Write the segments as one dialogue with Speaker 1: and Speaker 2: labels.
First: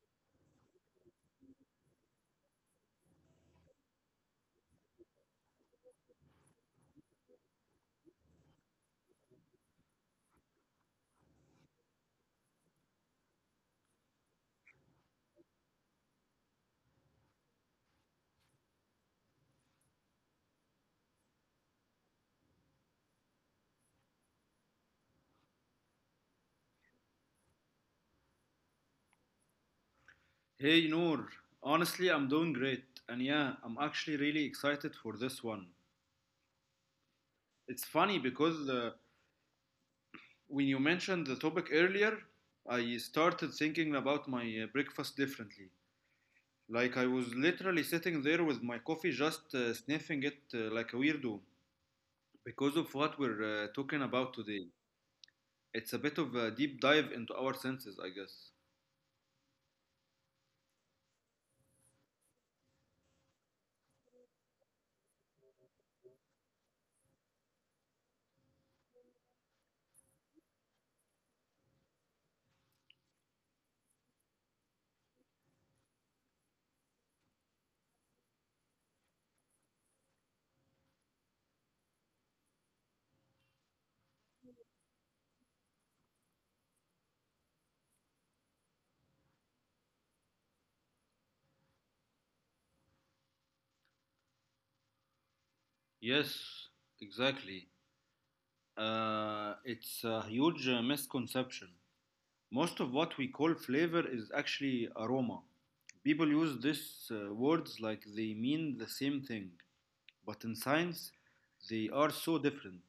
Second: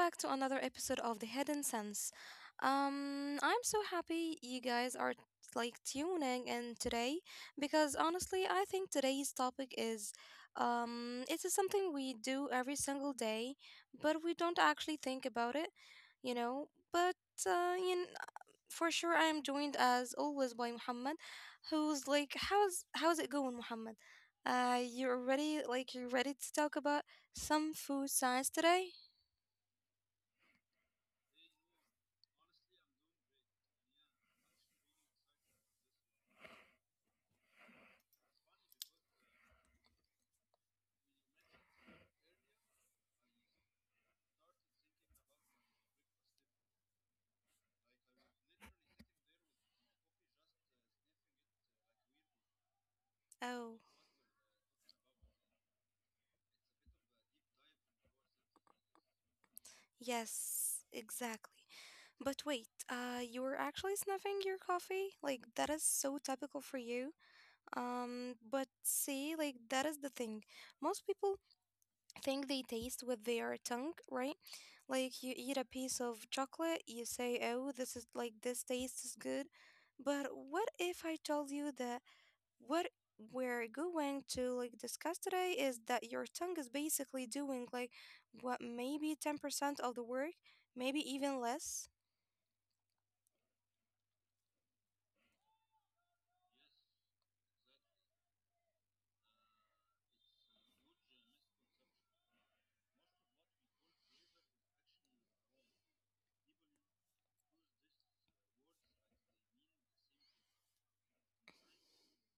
Speaker 1: back to another episode of The Hidden Sense. I'm so happy you guys are like tuning in today because honestly, I think today's topic is it is something we do every single day, but we don't actually think about it, you know. But uh, you know, for sure I am joined as always by Muhammad, who's like how's it going, Muhammad? You're ready, like you're ready to talk about some food science today?
Speaker 2: Hey Noor, honestly, I'm doing great. And yeah, I'm actually really excited for this one. It's funny because when you mentioned the topic earlier, I started thinking about my breakfast differently. Like I was literally sitting there with my coffee, just sniffing it like a weirdo because of what we're talking
Speaker 1: Oh,
Speaker 2: about today. It's a bit of a deep dive into our senses, I guess.
Speaker 1: yes, exactly. But wait, you were actually snuffing your coffee? Like, that is so typical for you. But see, like, that is the thing. Most people think they taste with their tongue, right? Like, you eat a piece of chocolate, you say, oh, this is like, this taste is good. But what if I told you that what we're going to like discuss today is that your tongue is basically doing like what maybe 10% of the work, maybe even less.
Speaker 2: Yes, exactly. It's a huge misconception. Most of what we call flavor is actually aroma. People use these words like they mean the same thing, but in science, they are so different.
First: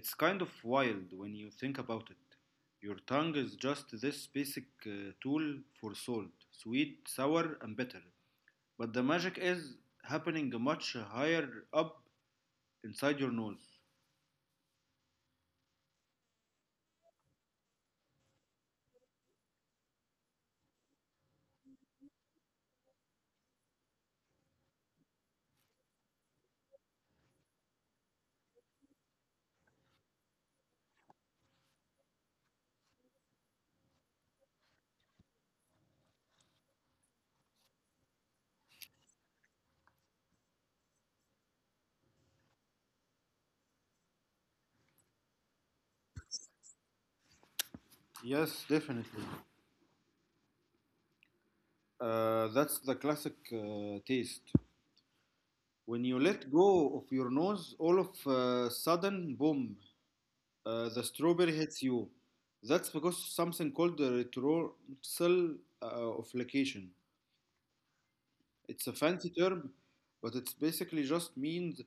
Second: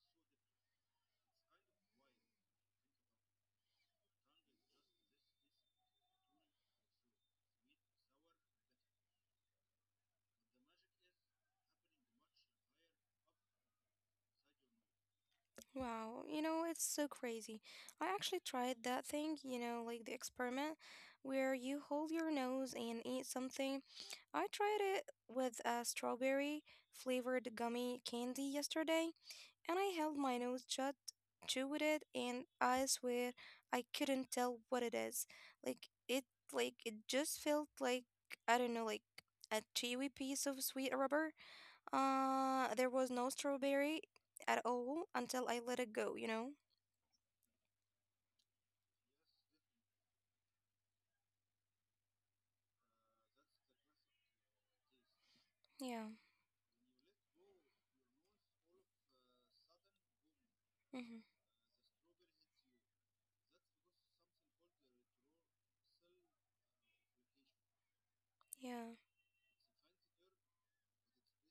Speaker 2: It's kind of wild when you think about it. Your tongue is just this basic tool for salt, sweet, sour, and bitter. But the magic is happening much higher up inside your nose.
Speaker 1: Wow, you know, it's so crazy. I actually tried that thing, you know, like the experiment where you hold your nose and eat something. I tried it with a strawberry flavored gummy candy yesterday, and I held my nose shut, chewed it, and I swear I couldn't tell what it is. Like it, like it just felt like I don't know, like a chewy piece of sweet rubber. There was no strawberry at all until I let it go. You know?
Speaker 2: Yes, definitely. That's the classic taste. When you
Speaker 1: Yeah.
Speaker 2: let go of your nose, all of a sudden, boom, the strawberry
Speaker 1: Hmm.
Speaker 2: hits you. That's because something called the retrorsal offlocation. It's a
Speaker 1: Yeah.
Speaker 2: fancy term, but it's basically just means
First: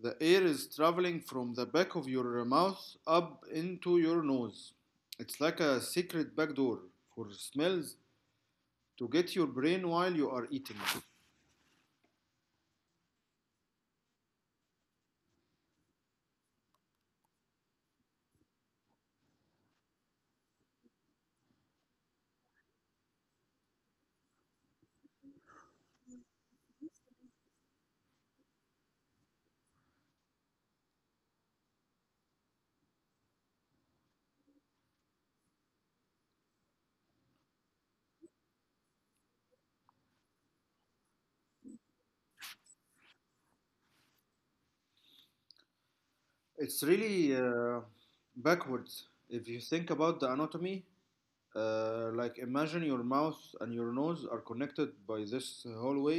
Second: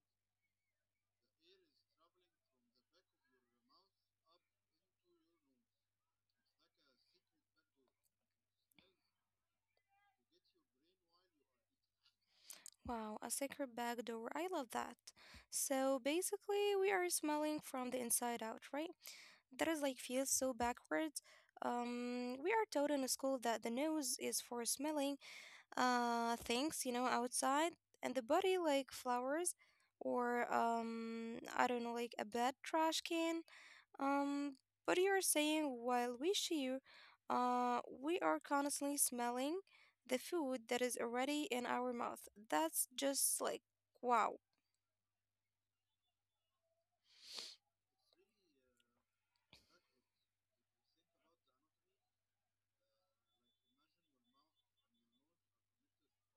Speaker 2: the air is traveling from the back of your mouth up into your nose. It's like a secret backdoor for smells to get your brain while you are eating.
Speaker 1: Wow, a secret back door. I love that. So basically, we are smelling from the inside out, right? That is like feels so backwards. We are taught in school that the nose is for smelling things, you know, outside, and the body like flowers or I don't know, like a bad trash can. Um, but you're saying while we chew, we are constantly smelling the food that is already in our mouth. That's just like wow.
Speaker 2: It's really backwards if you think about the anatomy. Like imagine your mouth and your nose are connected by this hallway.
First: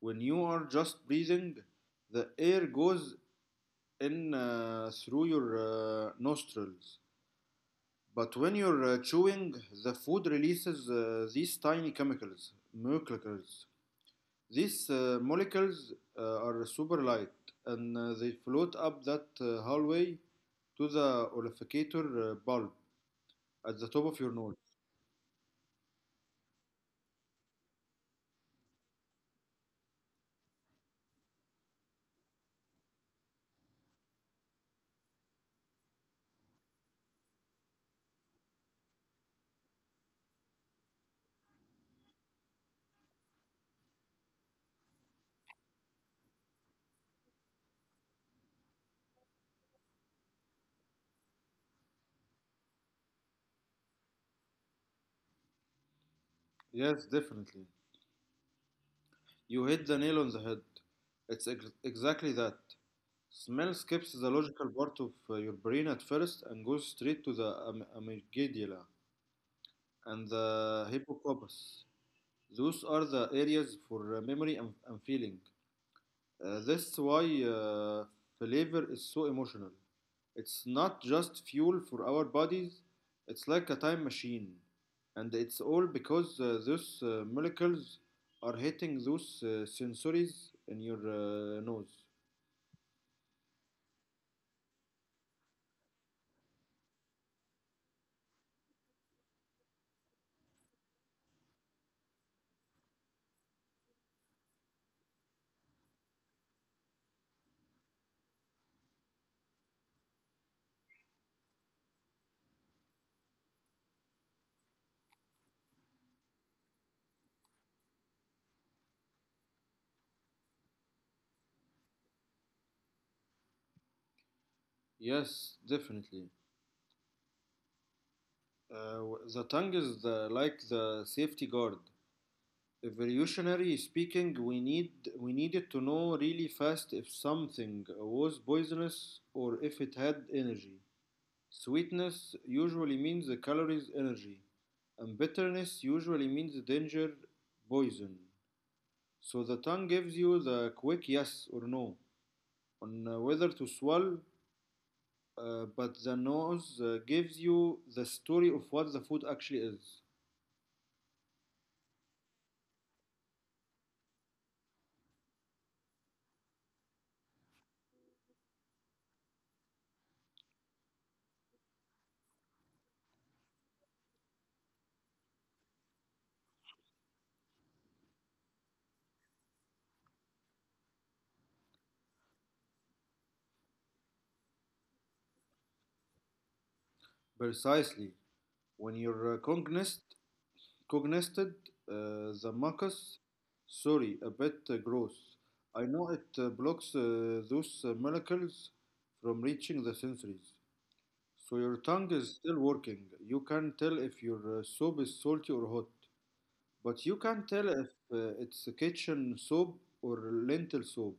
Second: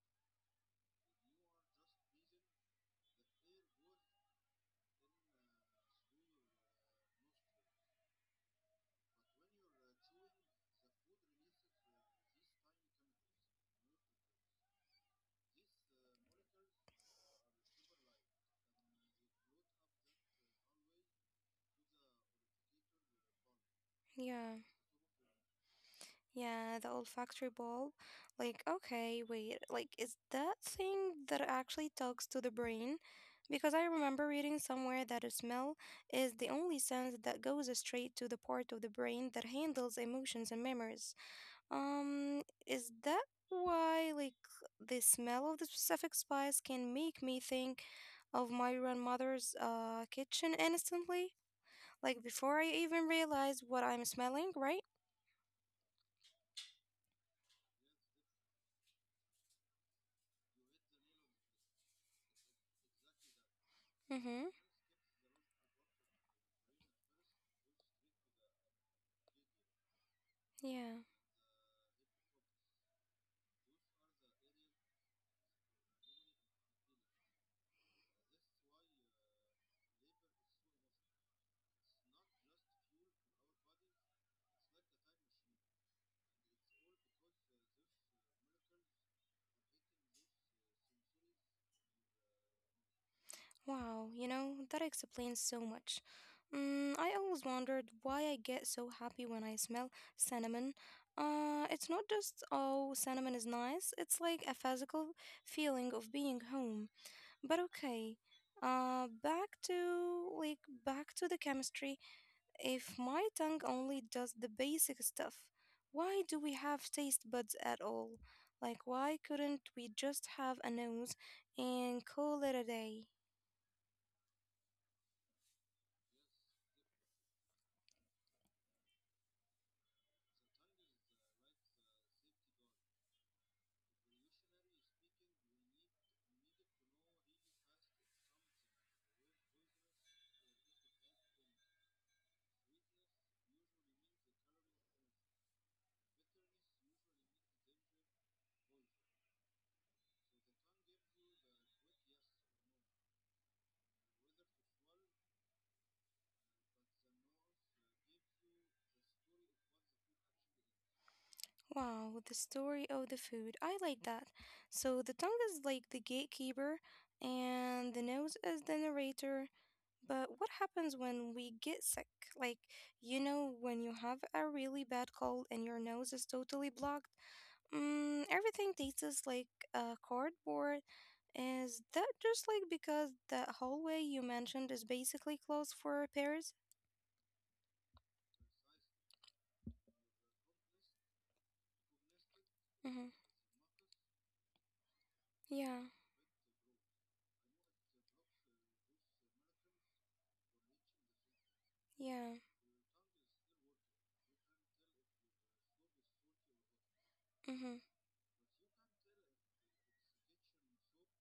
Speaker 2: When you are just breathing, the air goes in through your nostrils. But when you're chewing, the food releases these tiny chemicals, molecules. These molecules are super light and they float up that hallway to the olfactory bulb at the top of your nose.
Speaker 1: Yeah. Yeah, the olfactory bulb. Like, okay, wait, like, is that thing that actually talks to the brain? Because I remember reading somewhere that a smell is the only sense that goes straight to the part of the brain that handles emotions and memories. Is that why, like, the smell of the specific spice can make me think of my grandmother's kitchen instantly? Like before I even realize what I'm smelling, right?
Speaker 2: Yes, definitely. You hit the nail on the head. It's exactly that. Smell skips the
Speaker 1: Mm-hmm.
Speaker 2: logical part of your brain at first and goes straight to the amygdala and the
Speaker 1: Yeah.
Speaker 2: hippocampus. Those are the areas for memory and feeling. That's why flavor is so emotional. It's not just fuel for our bodies, it's like a time machine. And it's all because those molecules are hitting those sensories in your nose.
Speaker 1: Wow, you know, that explains so much. Mm, I always wondered why I get so happy when I smell cinnamon. It's not just, oh, cinnamon is nice, it's like a physical feeling of being home. But okay, uh, back to like back to the chemistry. If my tongue only does the basic stuff, why do we have taste buds at all? Like, why couldn't we just have a nose and call it a day?
Speaker 2: Yes, definitely. Uh, the tongue is like the safety guard. Evolutionary speaking, we needed to know really fast if something was poisonous or if it had energy. Sweetness usually means the calories energy, and bitterness usually means danger poison. So the tongue gives you the quick yes or no on whether to swallow, but the nose gives you the story of what the food actually is.
Speaker 1: Wow, the story of the food. I like that. So the tongue is like the gatekeeper, and the nose is the narrator. But what happens when we get sick? Like, you know, when you have a really bad cold and your nose is totally blocked? Mm, everything tastes like cardboard. Is that just like because that hallway you mentioned is basically closed for repairs?
Speaker 2: Precisely. When you're cognizant the
Speaker 1: Mm-hmm.
Speaker 2: mucus, sorry, a bit gross. I
Speaker 1: Yeah,
Speaker 2: know it blocks those molecules from reaching the sensories. So your tongue is
Speaker 1: yeah,
Speaker 2: still working. You can tell if your soap is salty or hot, but you can't tell
Speaker 1: mm-hmm,
Speaker 2: if it's a kitchen soap or lentil soap.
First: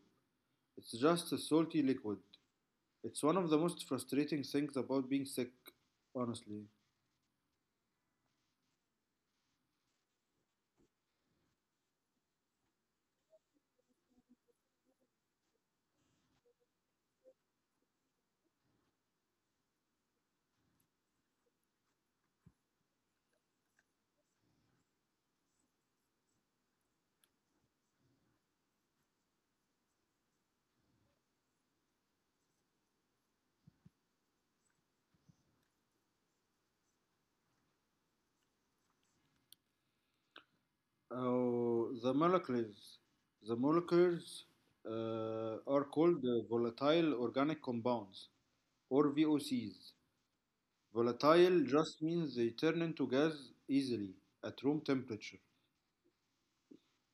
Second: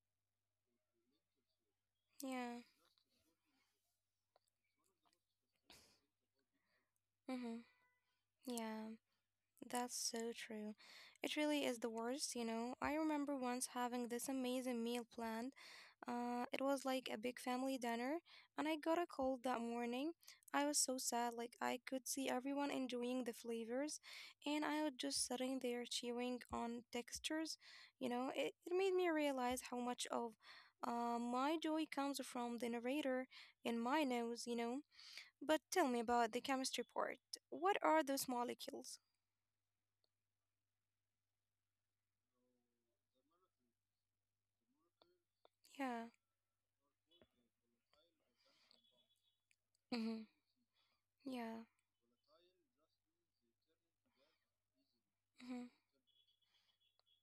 Speaker 2: It's just a salty liquid.
Speaker 1: yeah,
Speaker 2: It's one of the most frustrating things about being sick, honestly.
Speaker 1: mm-hmm, yeah. That's so true. It really is the worst, you know. I remember once having this amazing meal planned. It was like a big family dinner, and I got a cold that morning. I was so sad, like I could see everyone enjoying the flavors, and I was just sitting there chewing on textures. It made me realize how much of my joy comes from the narrator in my nose, you know. But tell me about the chemistry part. What are those molecules?
Speaker 2: Oh, the molecules. The molecules
Speaker 1: Yeah.
Speaker 2: are called volatile organic compounds or VOCs.
Speaker 1: Mm-hmm. Yeah.
Speaker 2: Volatile just means they turn into gas easily at room temperature.
Speaker 1: Mm-hmm.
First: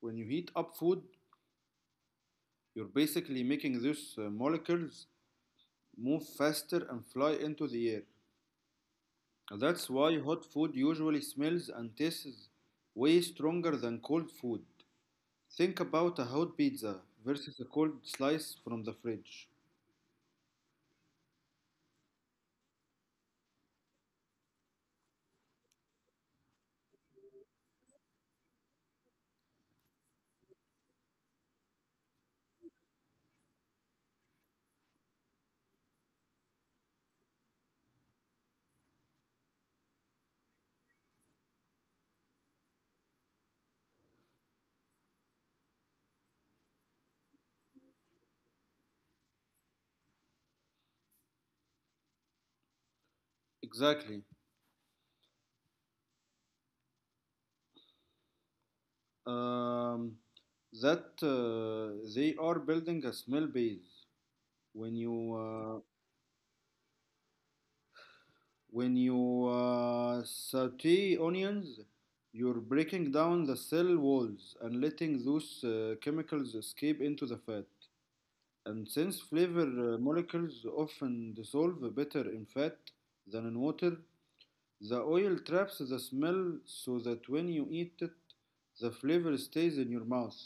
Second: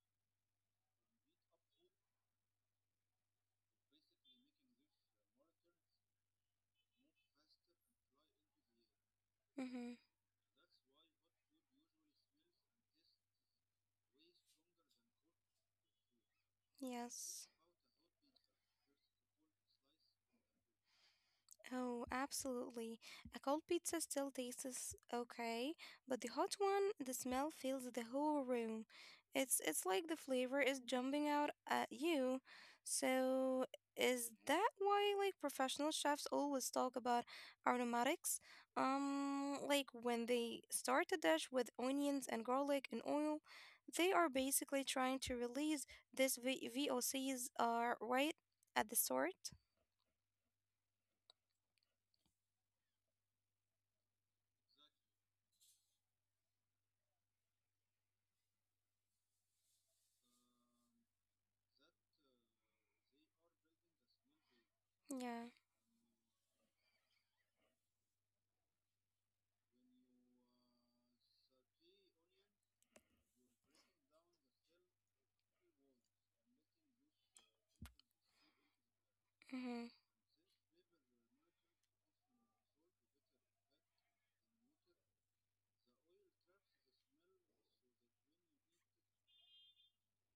Speaker 2: When you heat up food, you're basically making those molecules move faster and fly into the air. That's
Speaker 1: Mm-hmm.
Speaker 2: why hot food usually smells and tastes way stronger than cold food. Think about a hot pizza
Speaker 1: Yes.
Speaker 2: versus a cold slice from the fridge.
Speaker 1: Oh, absolutely. A cold pizza still tastes okay, but the hot one, the smell fills the whole room. It's like the flavor is jumping out at you. So, is that why like professional chefs always talk about aromatics? Like when they start a dish with onions and garlic and oil, they are basically trying to release VOCs are right at the start.
Speaker 2: Exactly. Um, that they are building a smell base. When you
Speaker 1: Yeah.
Speaker 2: uh, When you saute onions, you're breaking down the cell walls and letting those chemicals escape into the fat. And since flavor
Speaker 1: Mhm.
Speaker 2: molecules often dissolve better in fat than in water, the oil traps the smell so that when you eat it, the flavor stays in your mouth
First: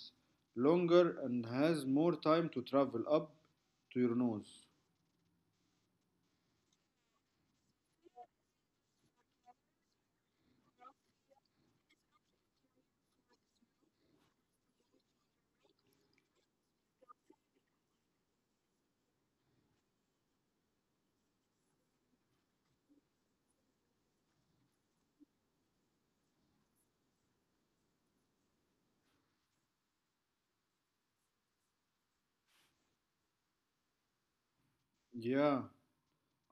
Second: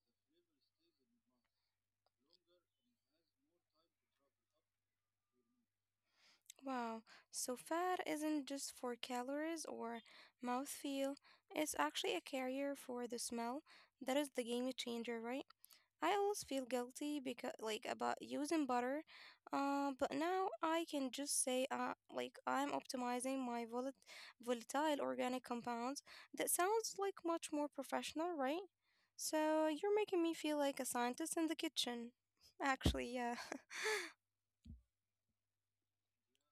Speaker 2: longer and has more time to travel up to your nose.
Speaker 1: Wow, so fat isn't just for calories or mouthfeel, it's actually a carrier for the smell. That is the game changer, right? I always feel guilty because like about using butter, but now I can just say like I'm optimizing my volatile organic compounds. That sounds like much more professional, right? So you're making me feel like a scientist in the kitchen. Actually, yeah.
Speaker 2: Yeah.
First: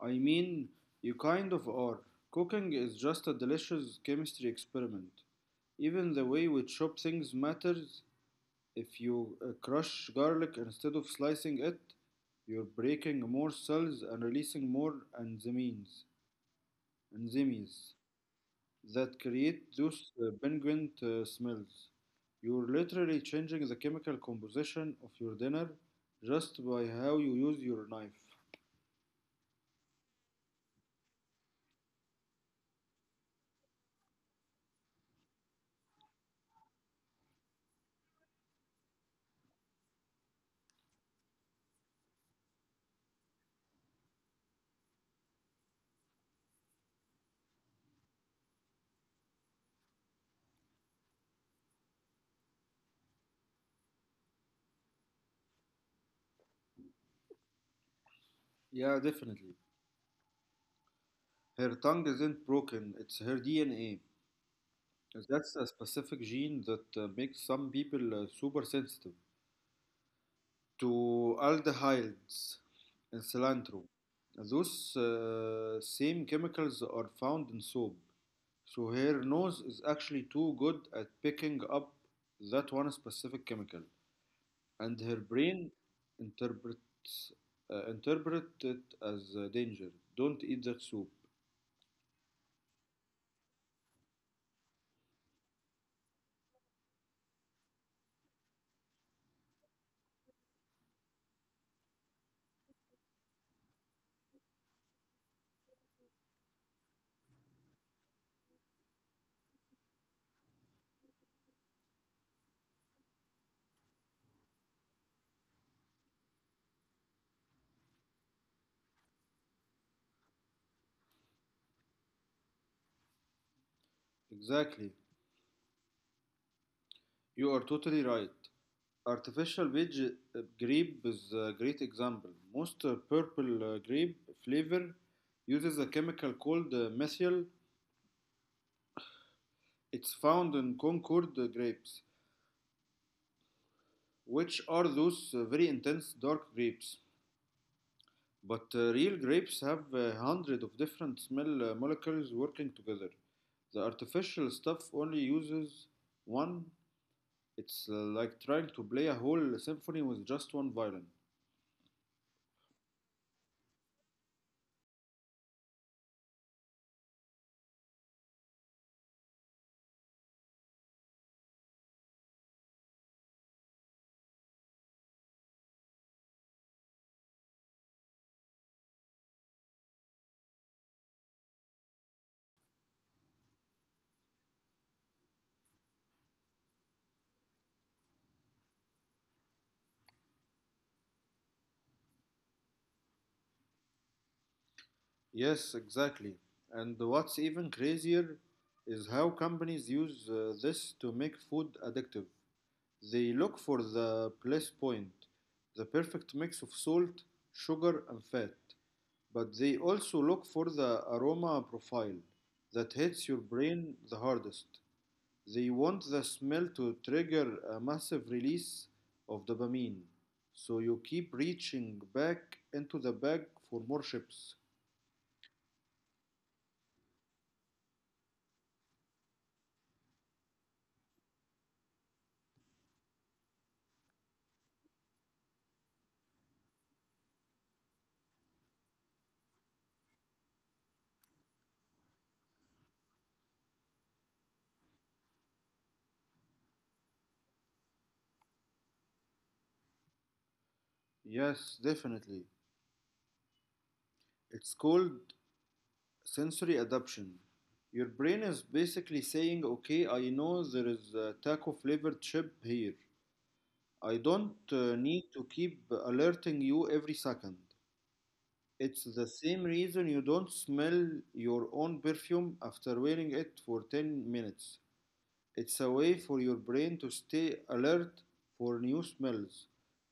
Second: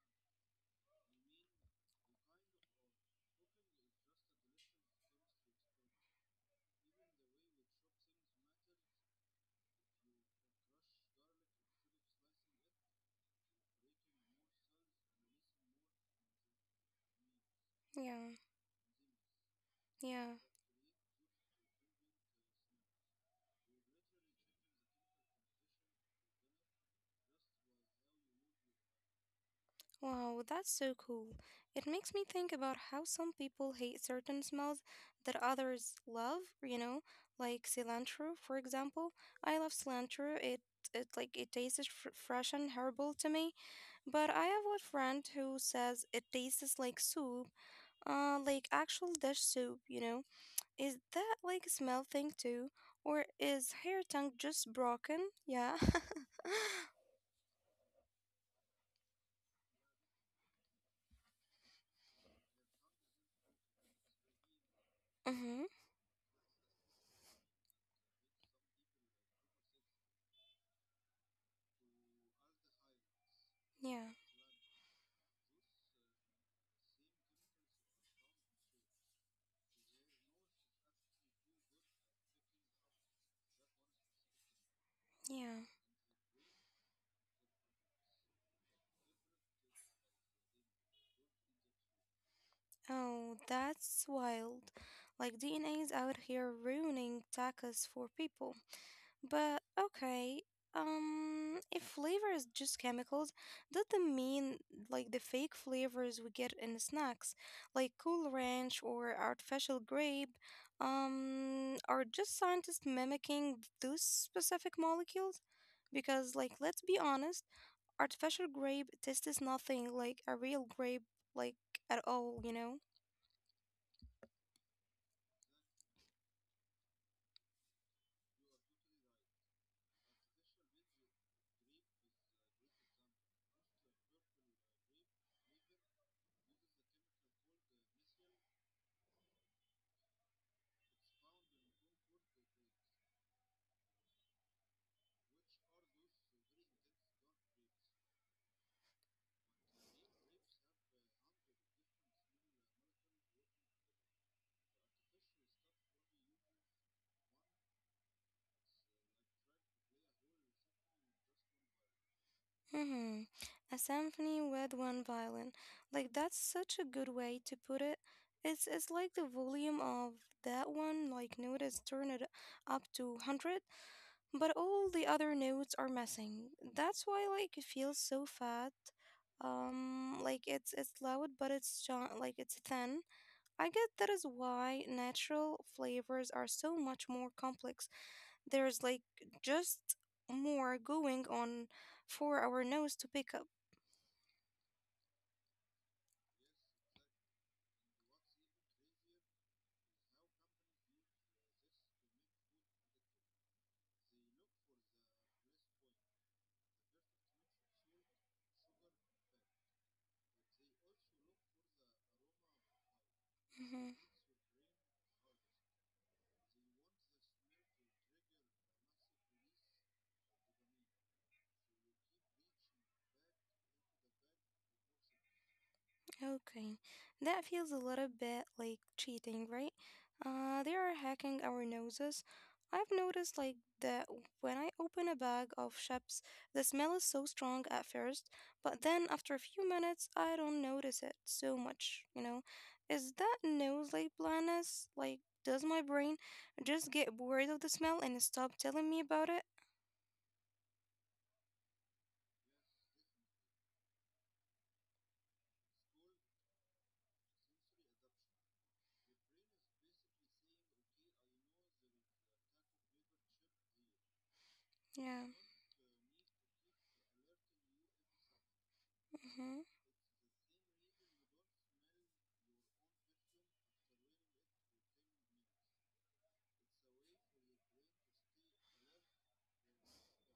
Speaker 2: I mean, you kind of are. Cooking is just a delicious chemistry experiment. Even the way we chop things matters. If you crush garlic instead of slicing it, you're breaking more cells and releasing more enzymes, enzymes
Speaker 1: Yeah.
Speaker 2: that create those
Speaker 1: Yeah.
Speaker 2: penguin smells. You're literally changing the chemical composition of your dinner just by how you use your knife.
Speaker 1: Wow, that's so cool. It makes me think about how some people hate certain smells that others love, you know, like cilantro, for example. I love cilantro. It tastes fr fresh and herbal to me, but I have a friend who says it tastes like soup, like actual dish soup, you know. Is that like a smell thing too, or is her tongue just broken? Yeah.
Speaker 2: Yeah, definitely. Her tongue isn't broken, it's her DNA.
Speaker 1: Mm-hmm.
Speaker 2: That's a specific gene that makes some people super sensitive to aldehydes and
Speaker 1: Yeah.
Speaker 2: cilantro. Those same chemicals are found in soap. So her nose is actually too good at picking up that one specific chemical, and her
Speaker 1: Yeah.
Speaker 2: brain interprets interpret it as a danger. Don't eat that soup.
Speaker 1: Oh, that's wild. Like DNA is out here ruining tacos for people. But okay, if flavor is just chemicals, that doesn't mean like the fake flavors we get in snacks, like Cool Ranch or artificial grape, are just scientists mimicking those specific molecules. Because, like, let's be honest, artificial grape tastes nothing like a real grape, like at all, you know?
Speaker 2: Exactly. You are totally right. Artificial veg grape is a great example. Most purple grape flavor uses a chemical called methyl. It's found in Concord grapes, which are those very intense dark grapes. But real grapes have a hundred of different smell molecules working together. The artificial stuff only uses one. It's like trying to play a whole symphony with just one violin.
Speaker 1: Mm-hmm. A symphony with one violin. Like that's such a good way to put it. It's like the volume of that one like note is turned up to 100, but all the other notes are missing. That's why like it feels so fat. It's loud but like it's thin. I guess that is why natural flavors are so much more complex. There's like just more going on for our nose to pick up.
Speaker 2: Yes, exactly. And what's even crazier is how companies use this to make food addictive. They look for the bliss point, the perfect mix of salt, sugar, and fat. But they also look for the aroma profile that hits your
Speaker 1: Mhm.
Speaker 2: brain the hardest. They want the smell to trigger a massive release of dopamine, so you keep reaching back into the bag for more chips.
Speaker 1: Okay, that feels a little bit like cheating, right? They are hacking our noses. I've noticed like that when I open a bag of chips, the smell is so strong at first, but then after a few minutes, I don't notice it so much, you know? Is that nose like blindness? Like, does my brain just get bored of the smell and stop telling me about it?
Speaker 2: Yes, definitely. It's called sensory adaptation. Your brain is basically saying, okay, I know there is a taco flavored chip here. I don't
Speaker 1: Yeah.
Speaker 2: need to keep alerting you every second. It's the
Speaker 1: Mm-hmm.
Speaker 2: same reason you don't smell your own perfume after wearing it for 10 minutes. It's a way for your brain to stay alert for new smells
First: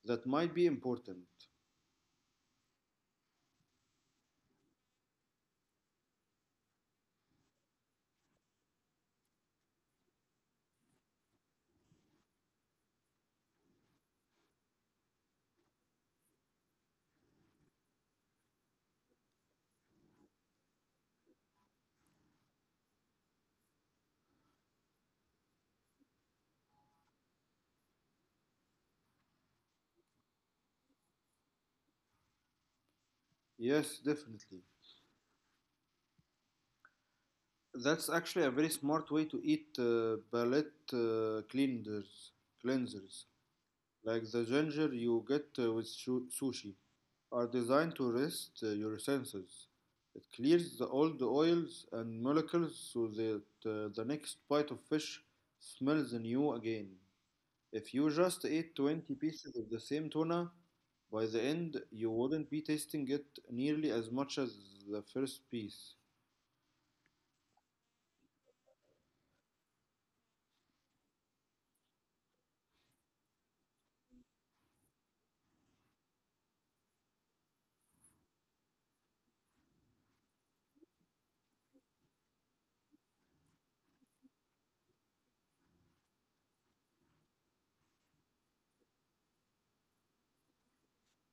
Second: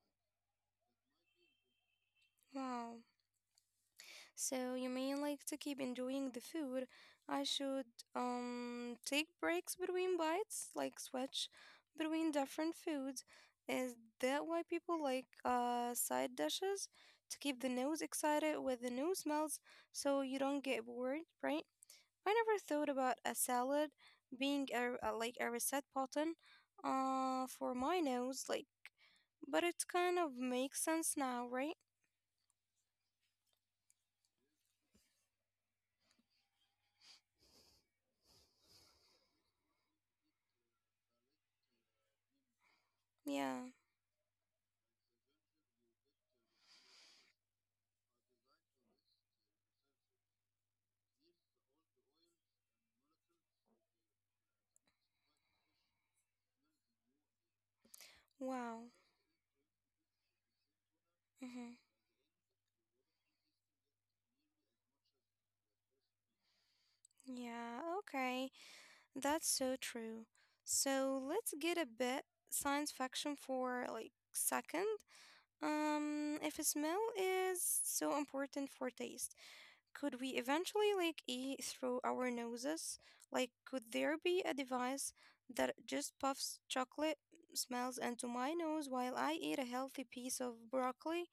Speaker 2: that might be important.
Speaker 1: Wow. So you may like to keep enjoying the food, I should take breaks between bites, like switch between different foods. Is that why people like side dishes to keep the nose excited with the new smells so you don't get bored, right? I never thought about a salad being a like a reset button for my nose, like but it kind of makes sense now, right?
Speaker 2: Yes, definitely. That's actually a very smart way to eat palate uh, cleansers. cleansers
Speaker 1: Yeah.
Speaker 2: like the ginger you get with sushi are designed to rest your senses. It clears the old oils and molecules so that the next bite of fish smells new again. If you just ate
Speaker 1: Wow.
Speaker 2: 20 pieces of the same tuna, by the
Speaker 1: Mhm.
Speaker 2: end you wouldn't be tasting it nearly as much as the first piece.
Speaker 1: Yeah, okay. That's so true. So let's get a bit science fiction for like second. If smell is so important for taste, could we eventually like eat through our noses? Like, could there be a device that just puffs chocolate smells into my nose while I eat a healthy piece of broccoli?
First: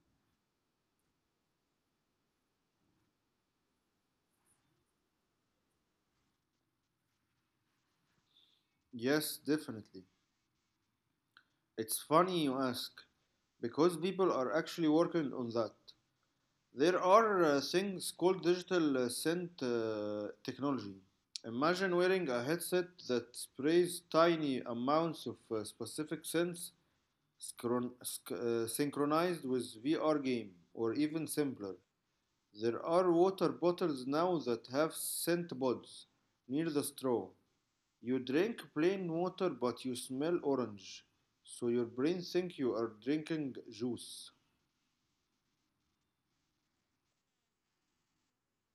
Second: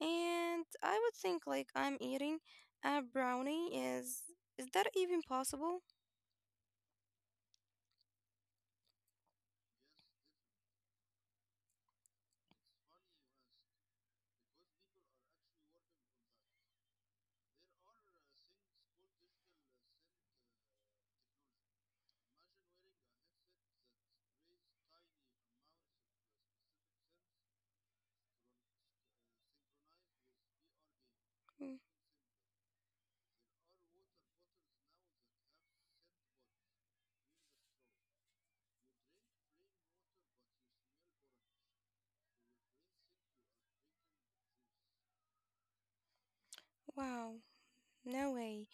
Speaker 1: And I would think like I'm eating a brownie. Is that even possible?
Speaker 2: Yes, definitely. It's funny you ask, because people are actually working on that. There are things called digital scent technology. Imagine wearing a headset that sprays tiny amounts of specific scents synchronized with VR game, or even simpler.
Speaker 1: Mm.
Speaker 2: There are water bottles now that have scent buds near the straw. You drink plain water but you smell orange, so your brain thinks you are drinking juice.
Speaker 1: Wow, no way.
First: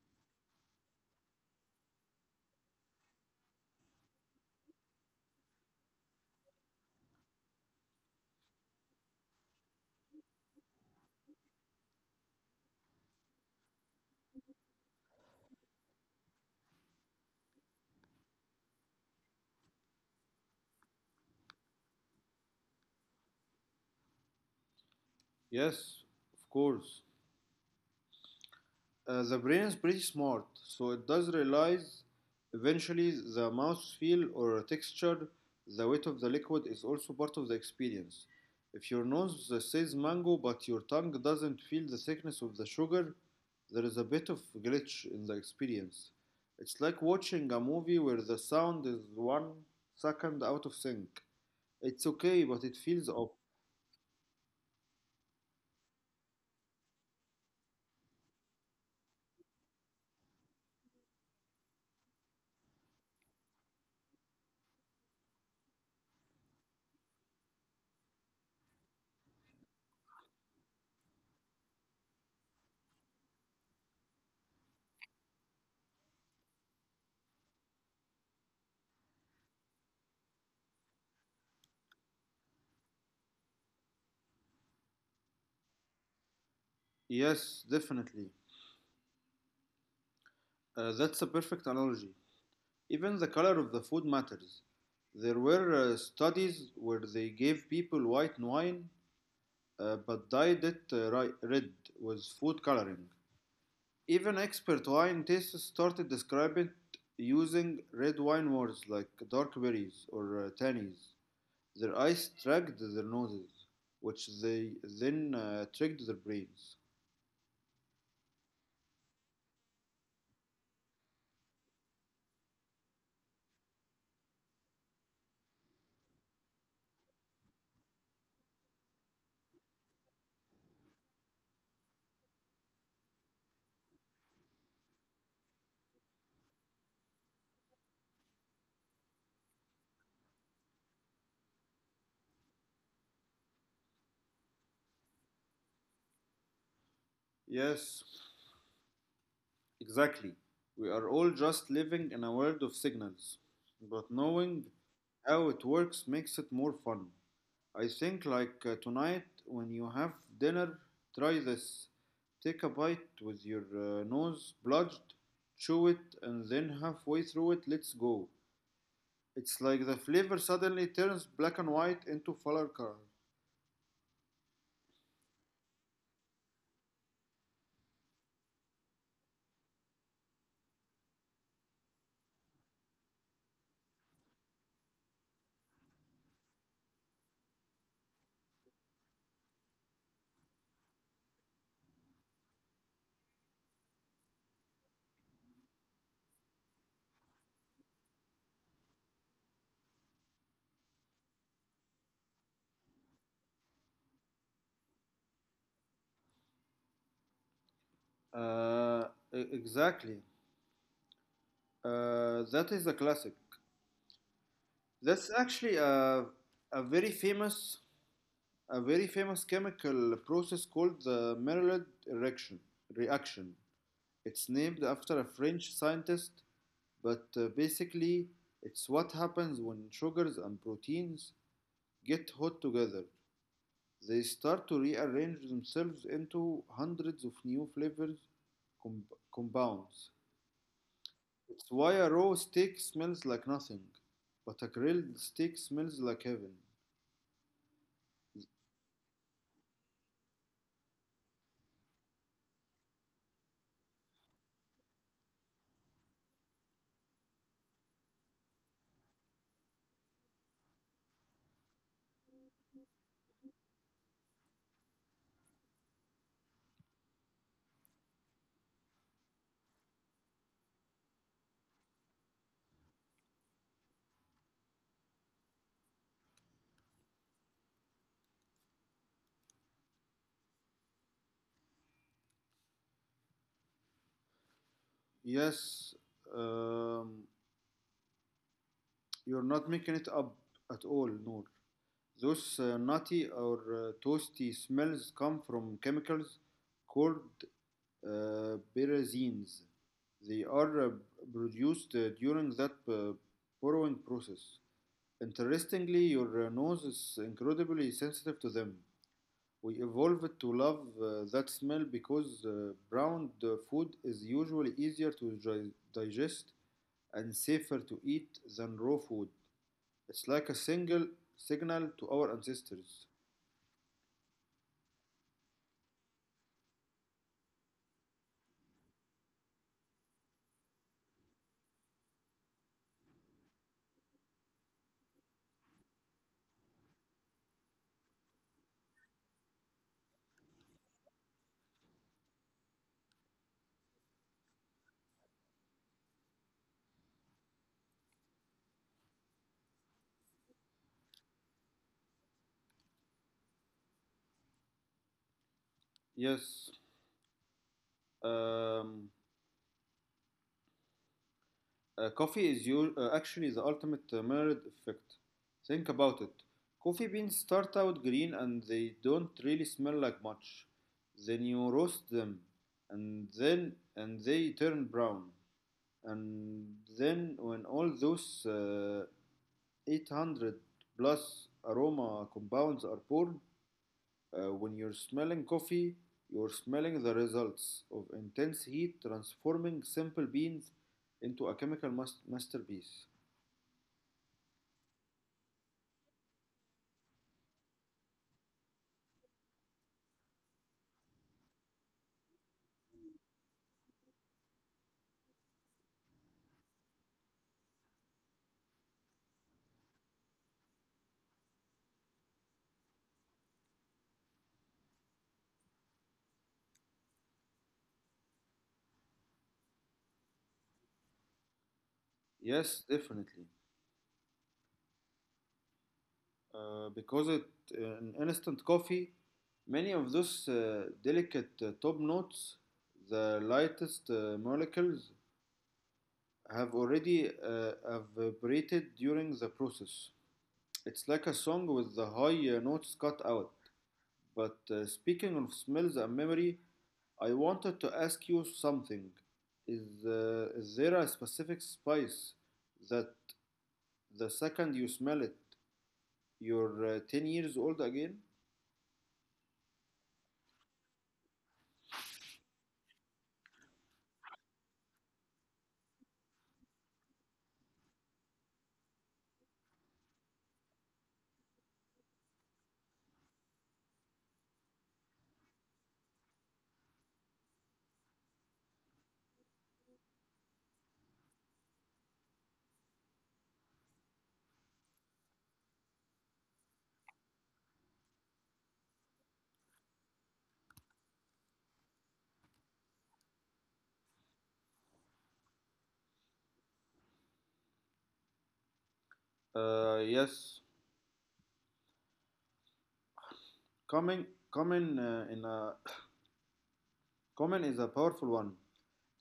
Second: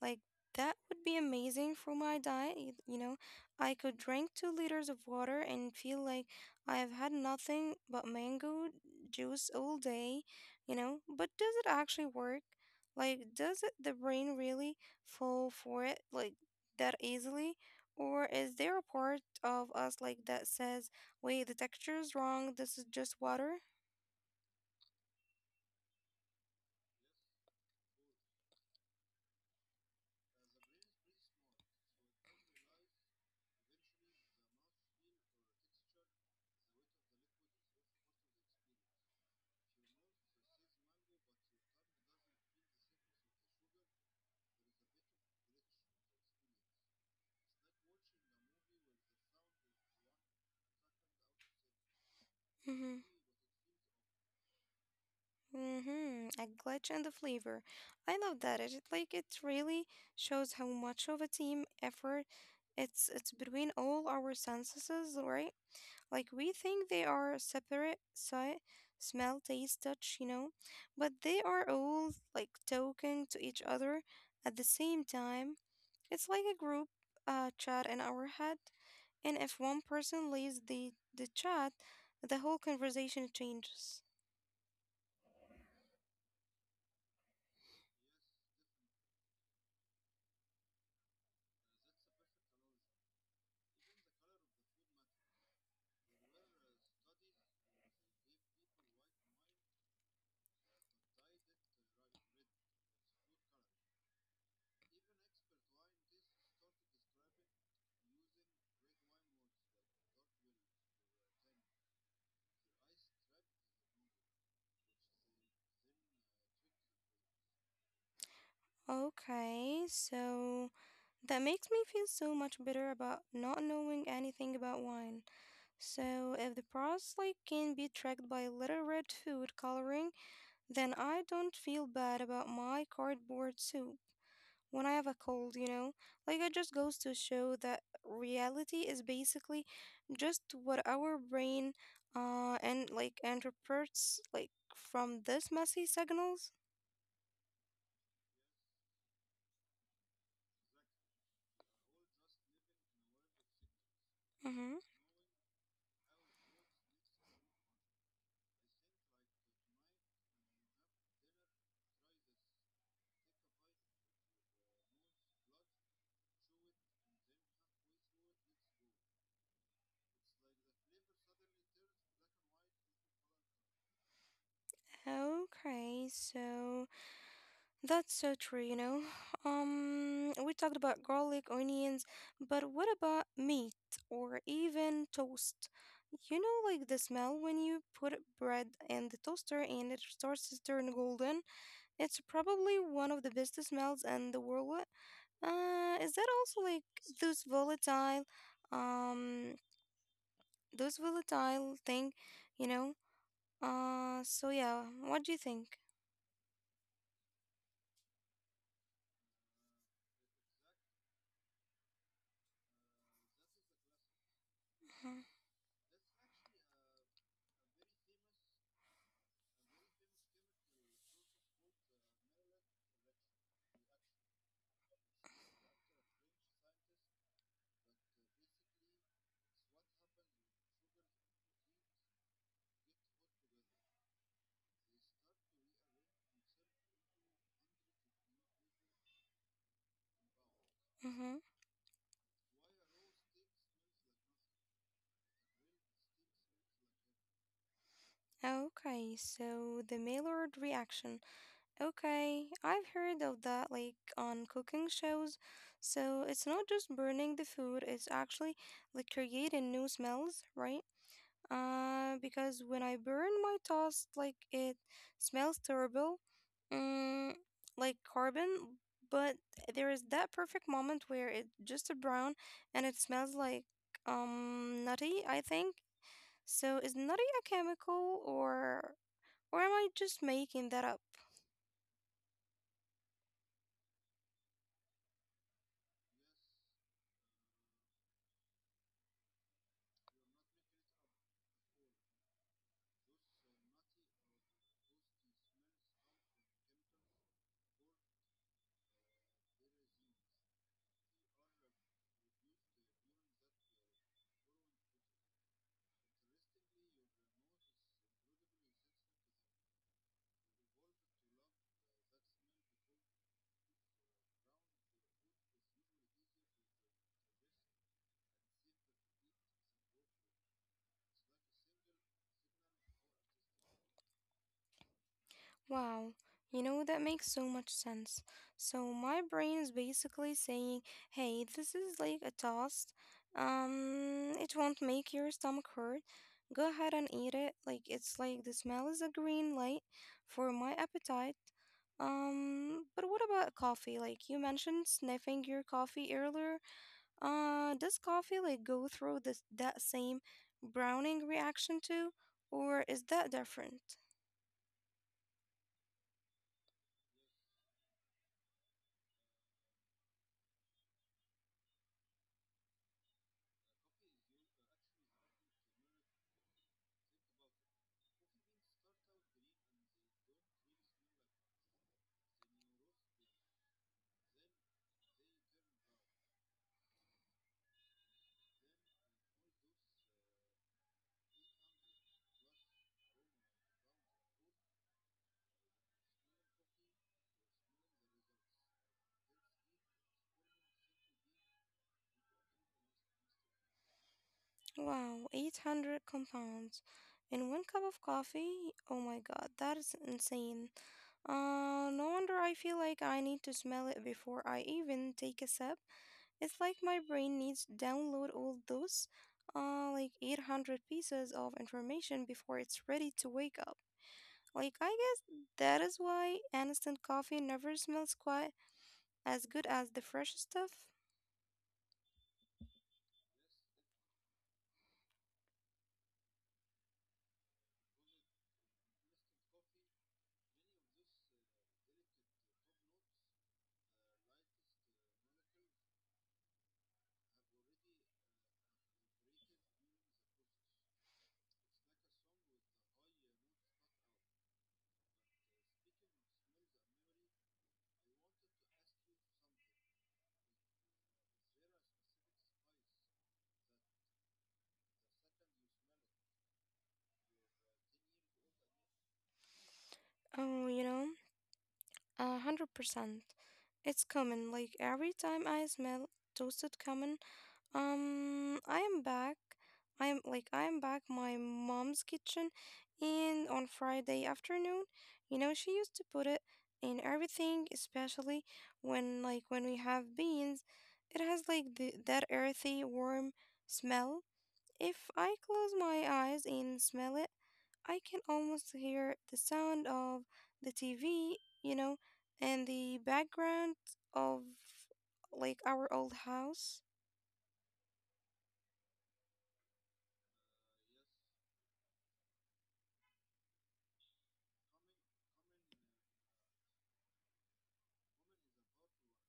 Speaker 1: Like, that would be amazing for my diet. You know, I could drink 2 liters of water and feel like I have had nothing but mango juice all day, you know. But does it actually work? Like, does it, the brain really fall for it like that easily? Or is there a part of us like that says, wait, the texture is wrong, this is just water?
Speaker 2: Yes, of course. The brain is pretty smart, so it does realize eventually the mouth feel or texture, the weight of the liquid is also part of the experience. If your nose says mango but your tongue doesn't feel the thickness of the sugar, there is a bit of glitch in the experience. It's like watching a movie where the sound is 1 second out of sync. It's okay, but it
Speaker 1: Mm-hmm.
Speaker 2: feels off.
Speaker 1: Mm-hmm. A glitch in the flavor. I love that. It really shows how much of a team effort it's between all our senses, right? Like we think they are separate: sight, smell, taste, touch, you know, but they are all like talking to each other at the same time. It's like a group chat in our head, and if one person leaves the chat, the whole conversation changes.
Speaker 2: Yes, definitely. That's a perfect analogy. Even the color of the food matters. There were studies where they gave people white wine but dyed it red with food coloring. Even expert wine tasters started describing it using red wine words like dark berries or tannies. Their eyes tracked their noses, which they then tricked their brains.
Speaker 1: Okay, so that makes me feel so much better about not knowing anything about wine. So if the process like can be tracked by little red food coloring, then I don't feel bad about my cardboard soup when I have a cold, you know? Like it just goes to show that reality is basically just what our brain and like interprets like from this messy signals.
Speaker 2: Yes, exactly. We are all just living in a world of signals, but knowing
Speaker 1: Mm-hmm.
Speaker 2: how it works makes it more fun. I think, like tonight, when you have dinner, try this. Take a bite with your nose bludged, chew it, and then halfway through it, let's go. It's like the flavor suddenly turns black and white into fuller color.
Speaker 1: Okay, so that's so true, you know. We talked about garlic, onions, but what about meat or even toast? You know, like the smell when you put bread in the toaster and it starts to turn golden. It's probably one of the best smells in the world. Is that also like those volatile, um, those volatile thing, you know? Yeah, what do you think?
Speaker 2: Uh, exactly. That is a classic.
Speaker 1: Mm-hmm.
Speaker 2: That's actually a very famous a very famous chemical process called the Maillard reaction. reaction. It's named after a French scientist, but basically, it's what happens when sugars and proteins get hot together. They start to rearrange themselves into hundreds of new flavors com- compounds.
Speaker 1: Mm-hmm.
Speaker 2: It's why a raw steak smells like nothing, but a grilled steak smells like heaven.
Speaker 1: Okay, so the Maillard reaction. Okay, I've heard of that like on cooking shows. So it's not just burning the food, it's actually like creating new smells, right? Because when I burn my toast, like it smells terrible, mm, like carbon, but there is that perfect moment where it just a brown and it smells like nutty, I think. So is nutty a chemical or am I just making that up?
Speaker 2: Yes, um, You're not making it up at all, Noor. Those nutty or toasty smells come from chemicals called pyrazines. They are produced during that borrowing process. Interestingly, your nose is incredibly sensitive to them. We evolved to love that smell because browned food is usually easier to digest and safer to eat than raw food. It's like a single signal to our ancestors.
Speaker 1: Wow, you know, that makes so much sense. So my brain is basically saying, hey, this is like a toast. It won't make your stomach hurt. Go ahead and eat it. Like, it's like the smell is a green light for my appetite. But what about coffee? Like, you mentioned sniffing your coffee earlier. Does coffee like go through this that same browning reaction too? Or is that different?
Speaker 2: Yes, um, coffee is actually the ultimate Maillard effect. Think about it. Coffee beans start out green and they don't really smell like much. Then you roast them, and they turn brown. And then when all those 800 plus aroma compounds are poured. When you're smelling coffee, you're smelling the results of intense heat transforming simple beans into a chemical masterpiece.
Speaker 1: Wow, 800 compounds in one cup of coffee? Oh my god, that is insane. No wonder I feel like I need to smell it before I even take a sip. It's like my brain needs to download all those, like 800 pieces of information before it's ready to wake up. Like, I guess that is why instant coffee never smells quite as good as the fresh stuff.
Speaker 2: Yes, definitely. Because in instant coffee, many of those delicate top notes, the lightest molecules, have already evaporated during the process. It's like a song with the high notes cut out. But speaking of smells and memory, I wanted to ask you something. Is there a specific spice that the second you smell it, you're 10 years old again?
Speaker 1: Oh, you know? 100%. It's common. Like every time I smell toasted common, I am back. I am back my mom's kitchen, and on Friday afternoon, you know, she used to put it in everything, especially when we have beans. It has like the, that earthy, warm smell. If I close my eyes and smell it. I can almost hear the sound of the TV, you know, and the background of like our old house.
Speaker 2: Yes. Common, common, uh, in a, Common is a powerful one.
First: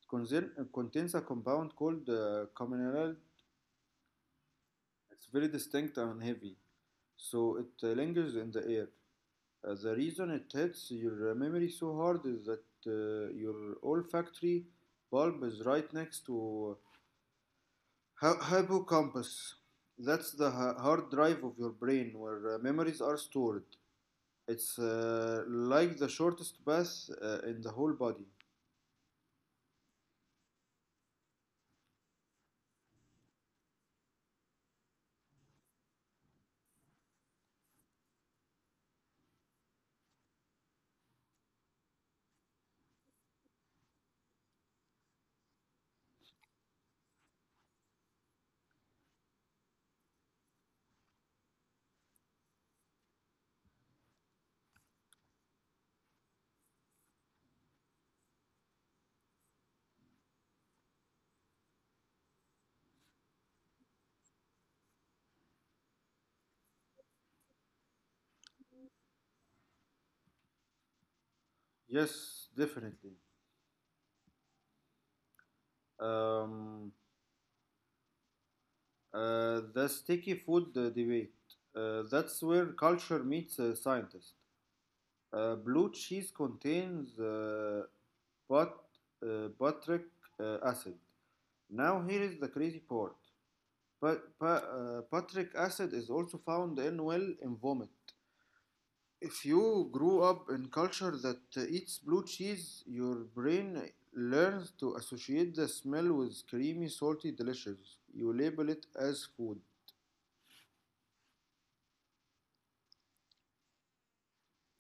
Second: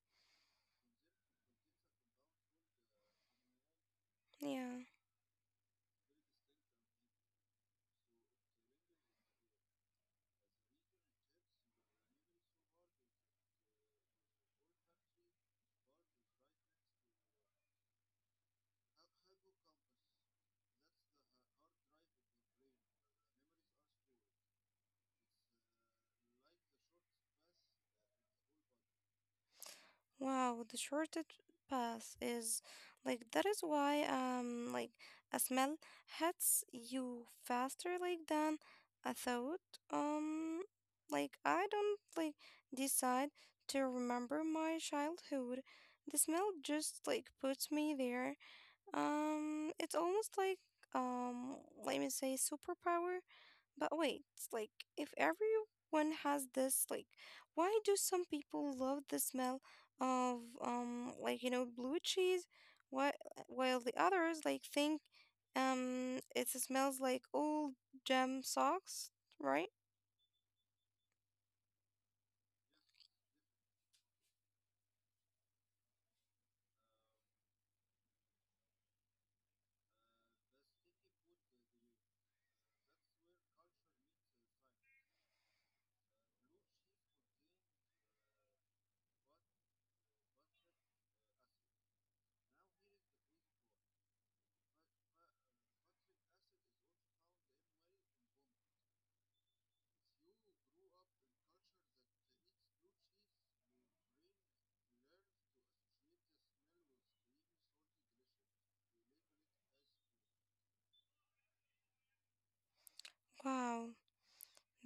Speaker 2: It contains a compound called commineral.
Speaker 1: Yeah.
Speaker 2: It's very distinct and heavy, so it lingers in the air. The reason it hits your memory so hard is that your olfactory bulb is right next to Hippocampus. That's the hard drive of your brain where memories are stored. It's like the shortest path in the whole body.
Speaker 1: Wow, the shortest path is like that is why a smell hits you faster like than a thought. Um like I don't like decide to remember my childhood. The smell just like puts me there. It's almost like um, let me say superpower. But wait, it's like if everyone has this, like, why do some people love the smell of like you know, blue cheese, what while the others like think it smells like old gem socks, right?
Speaker 2: Yes, definitely. Um, the sticky food debate. That's where culture meets scientist. Blue cheese contains but, butric acid. Now here is the crazy part. Patrick acid is also found in, well, in vomit. If you grew up in culture that eats blue cheese, your brain learns to associate the smell with creamy, salty, delicious. You label it as food.
Speaker 1: Wow.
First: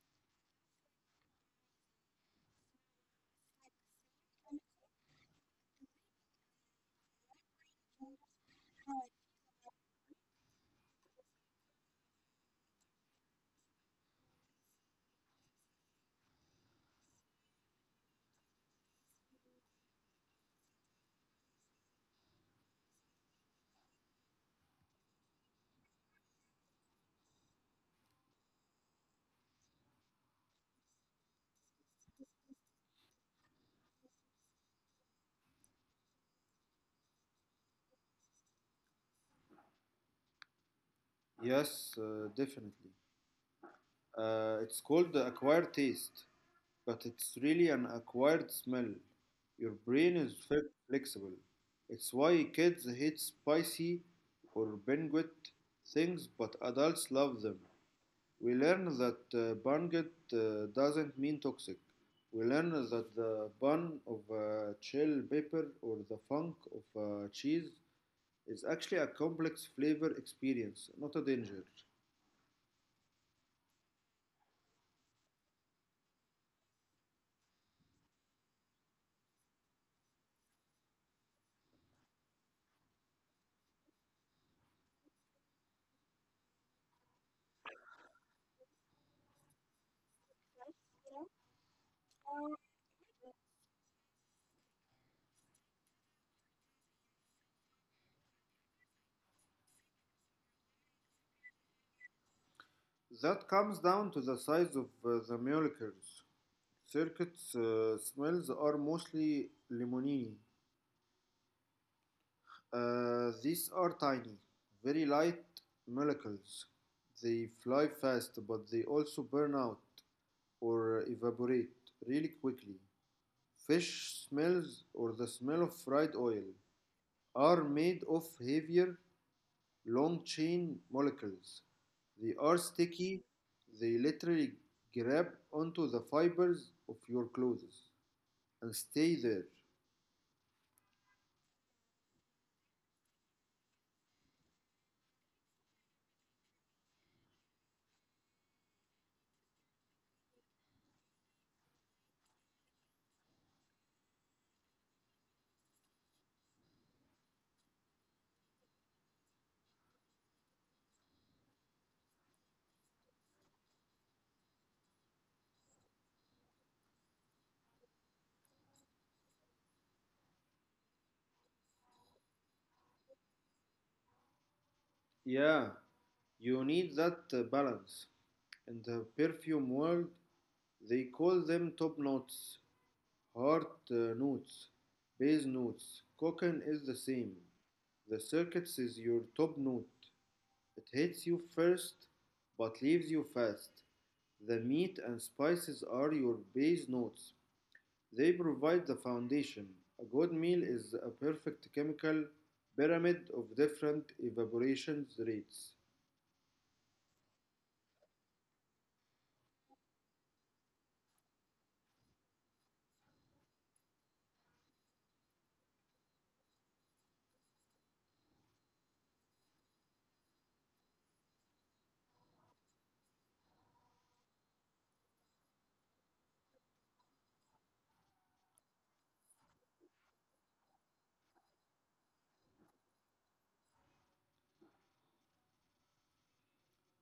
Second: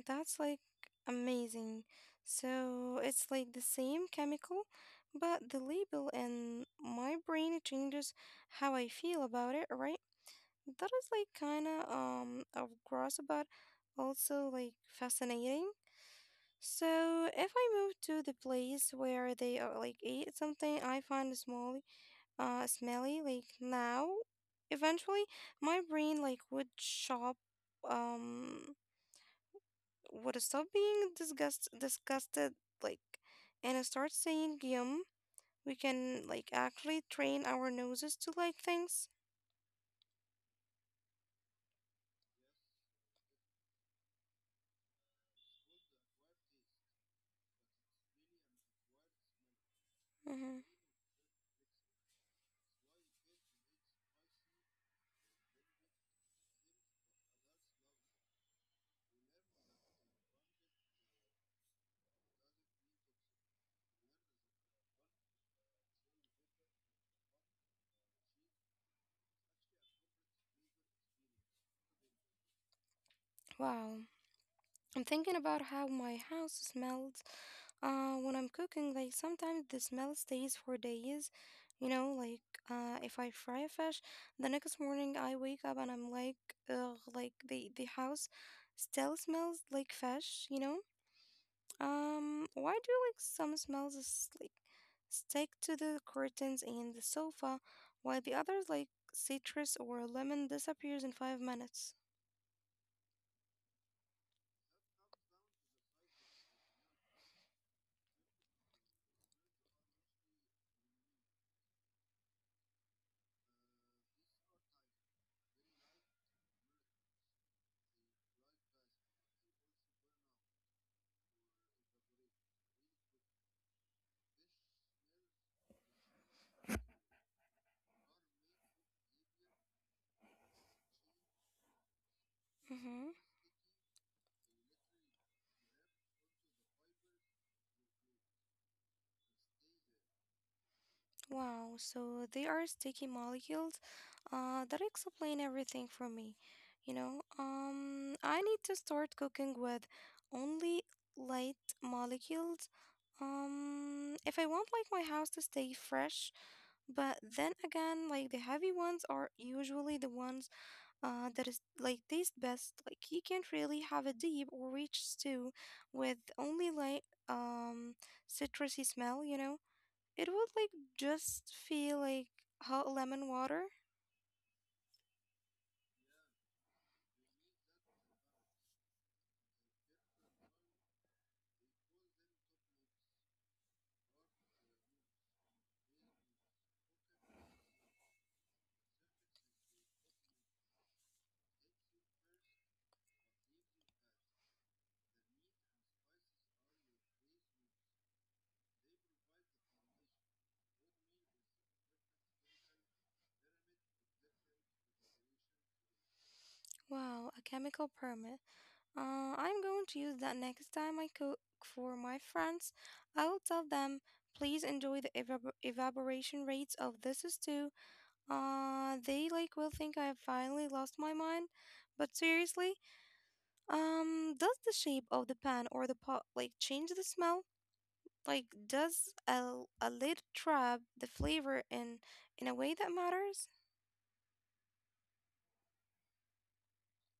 Speaker 1: That's like amazing. So it's like the same chemical, but the label and my brain changes how I feel about it, right? That is like kind of gross, but also like fascinating. So if I move to the place where they like eat something I find smelly, smelly like now, eventually my brain like um would stop being disgusted like and start saying yum. We can like actually train our noses to like things.
Speaker 2: Yes, definitely. It's called the acquired taste, but it's really an acquired smell. Your brain is
Speaker 1: Hmm.
Speaker 2: flexible. It's why kids hate spicy or banquet things, but adults love them. We learn that banquet doesn't mean toxic. We learn that the bun of chill pepper or the funk of cheese is actually a complex flavor experience, not a danger.
Speaker 1: Wow, I'm thinking about how my house smells when I'm cooking, like sometimes the smell stays for days, you know, like if I fry a fish, the next morning I wake up and I'm like ugh, like the house still smells like fish, you know. Why do like some smells is, like stick to the curtains and the sofa, while the others like citrus or lemon disappears in 5 minutes?
Speaker 2: That comes down to the size of the molecules. Circuits smells are mostly limonene. These are tiny, very light molecules. They fly fast, but they also burn out or evaporate really quickly. Fish smells or the smell of fried oil are made of heavier, long chain molecules. They are
Speaker 1: Mm-hmm.
Speaker 2: sticky, they literally grab onto the fibers of your clothes and stay there.
Speaker 1: Wow. So they are sticky molecules. That explain everything for me. You know, I need to start cooking with only light molecules. If I want like my house to stay fresh, but then again, like the heavy ones are usually the ones that is like taste best. Like you can't really have a deep or rich stew with only citrusy smell, you know? It would like just feel like hot lemon water.
Speaker 2: Yeah, you need that balance. In the perfume world, they call them top notes, heart notes, base notes. Cocaine is the same. The circuits is your top note. It hits you first, but leaves you fast. The meat and spices are your base notes. They provide the foundation. A good meal is a perfect chemical pyramid of different evaporation rates.
Speaker 1: Wow, a chemical permit. I'm going to use that next time I cook for my friends. I will tell them, please enjoy the evaporation rates of this stew. They like will think I have finally lost my mind, but seriously, does the shape of the pan or the pot like change the smell? Like, does a lid trap the flavor in a way that matters?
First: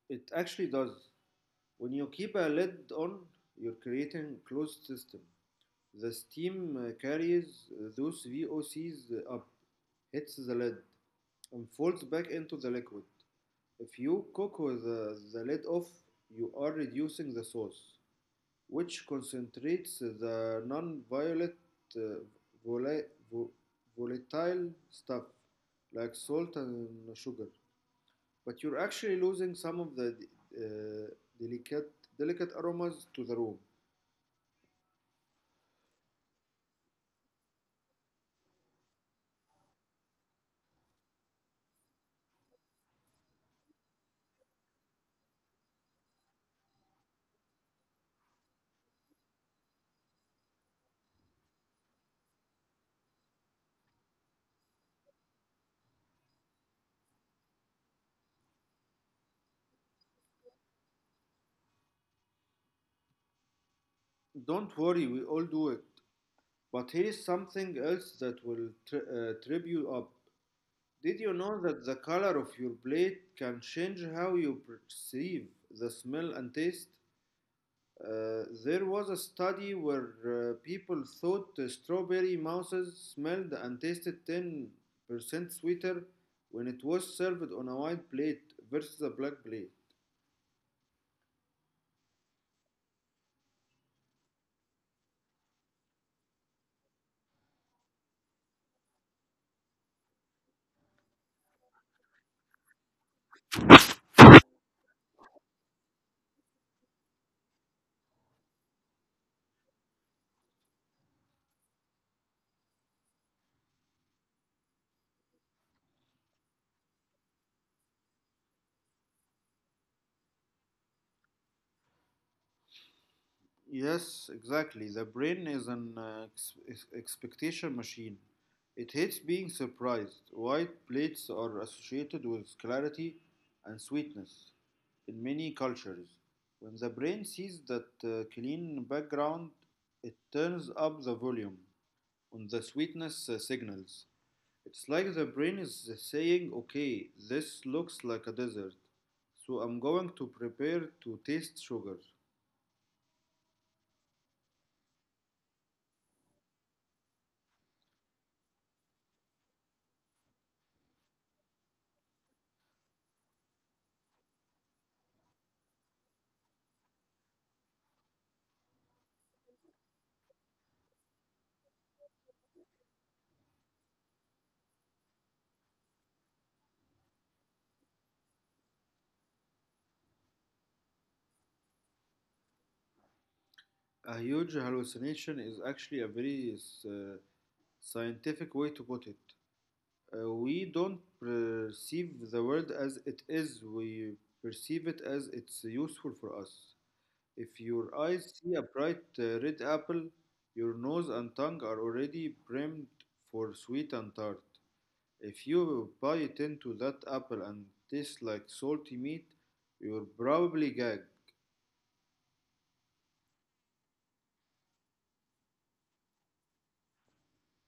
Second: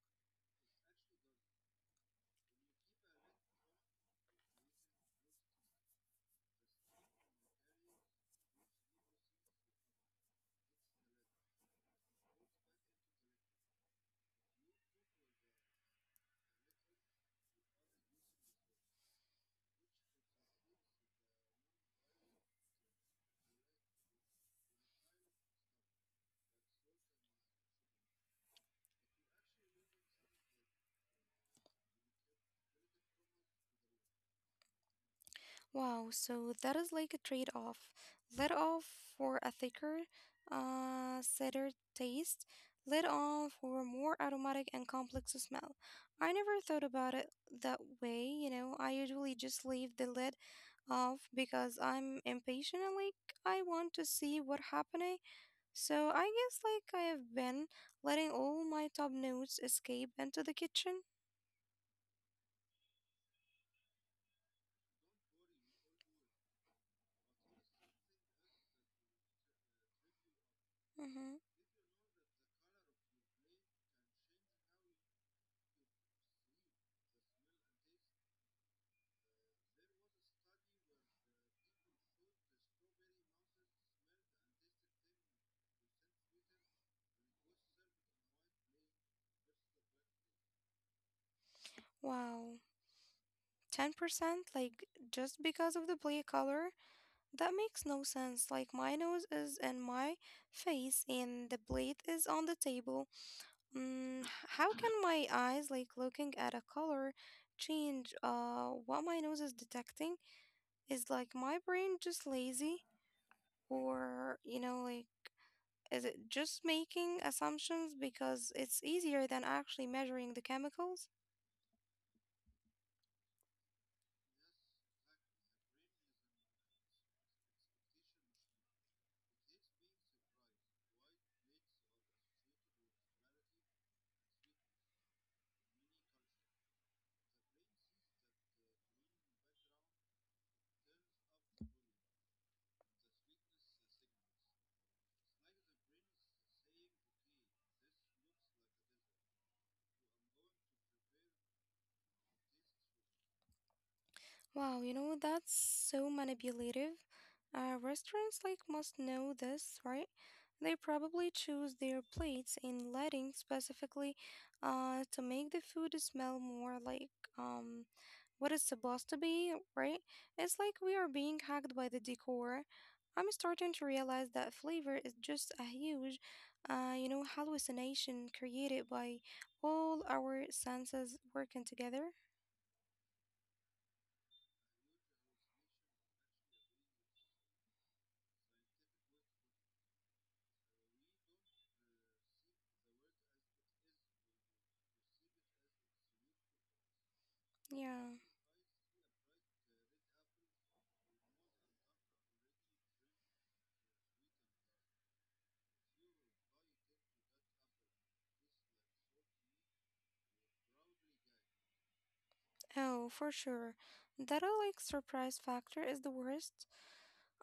Speaker 2: It actually does. When you keep a lid on, you're creating a closed system. The steam carries those VOCs up, hits the lid, and falls back into the liquid. If you cook with the lid off, you are reducing the sauce, which concentrates the non-violet uh, vola- vo- volatile stuff like salt and sugar, but you're actually losing some of the uh, delicate aromas to the room.
Speaker 1: Wow, so that is like a trade-off. Lid off for a thicker, cider taste. Lid on for a more aromatic and complex smell. I never thought about it that way, you know. I usually just leave the lid off because I'm impatient and like I want to see what happening. So I guess like I have been letting all my top notes escape into the kitchen.
Speaker 2: Don't worry, we all do it. But here is something else that will trip you up. Did you know
Speaker 1: Hmm.
Speaker 2: that the color of your plate can change how you perceive the smell and taste? There was a study where people thought the strawberry mouses smelled and tasted 10% sweeter when it was served on a white plate versus a black plate.
Speaker 1: Wow. 10% like just because of the play color? That makes no sense. Like my nose is in my face and the plate is on the table. Mm, h- how can my eyes like looking at a color change what my nose is detecting? Is like my brain just lazy or you know like is it just making assumptions because it's easier than actually measuring the chemicals?
Speaker 2: Yes, exactly. The brain is an expectation machine. It hates being surprised. White plates are associated with clarity and sweetness in many cultures. When the brain sees that clean background, it turns up the volume on the sweetness signals. It's like the brain is saying, okay, this looks like a desert, so I'm going to prepare to taste sugar.
Speaker 1: Wow, you know, that's so manipulative. Restaurants like must know this, right? They probably choose their plates and lighting specifically to make the food smell more like um what it's supposed to be, right? It's like we are being hacked by the decor. I'm starting to realize that flavor is just a huge, you know, hallucination created by all our senses working together.
Speaker 2: A huge hallucination is actually a very uh, scientific way to put it. We don't perceive the world as it is, we perceive it as it's useful for us. If your eyes
Speaker 1: Yeah.
Speaker 2: see a bright red apple, your nose and tongue are already primed for sweet and tart. If you bite into that apple and taste like salty meat, you'll probably gag.
Speaker 1: Oh, for sure. That like surprise factor is the worst.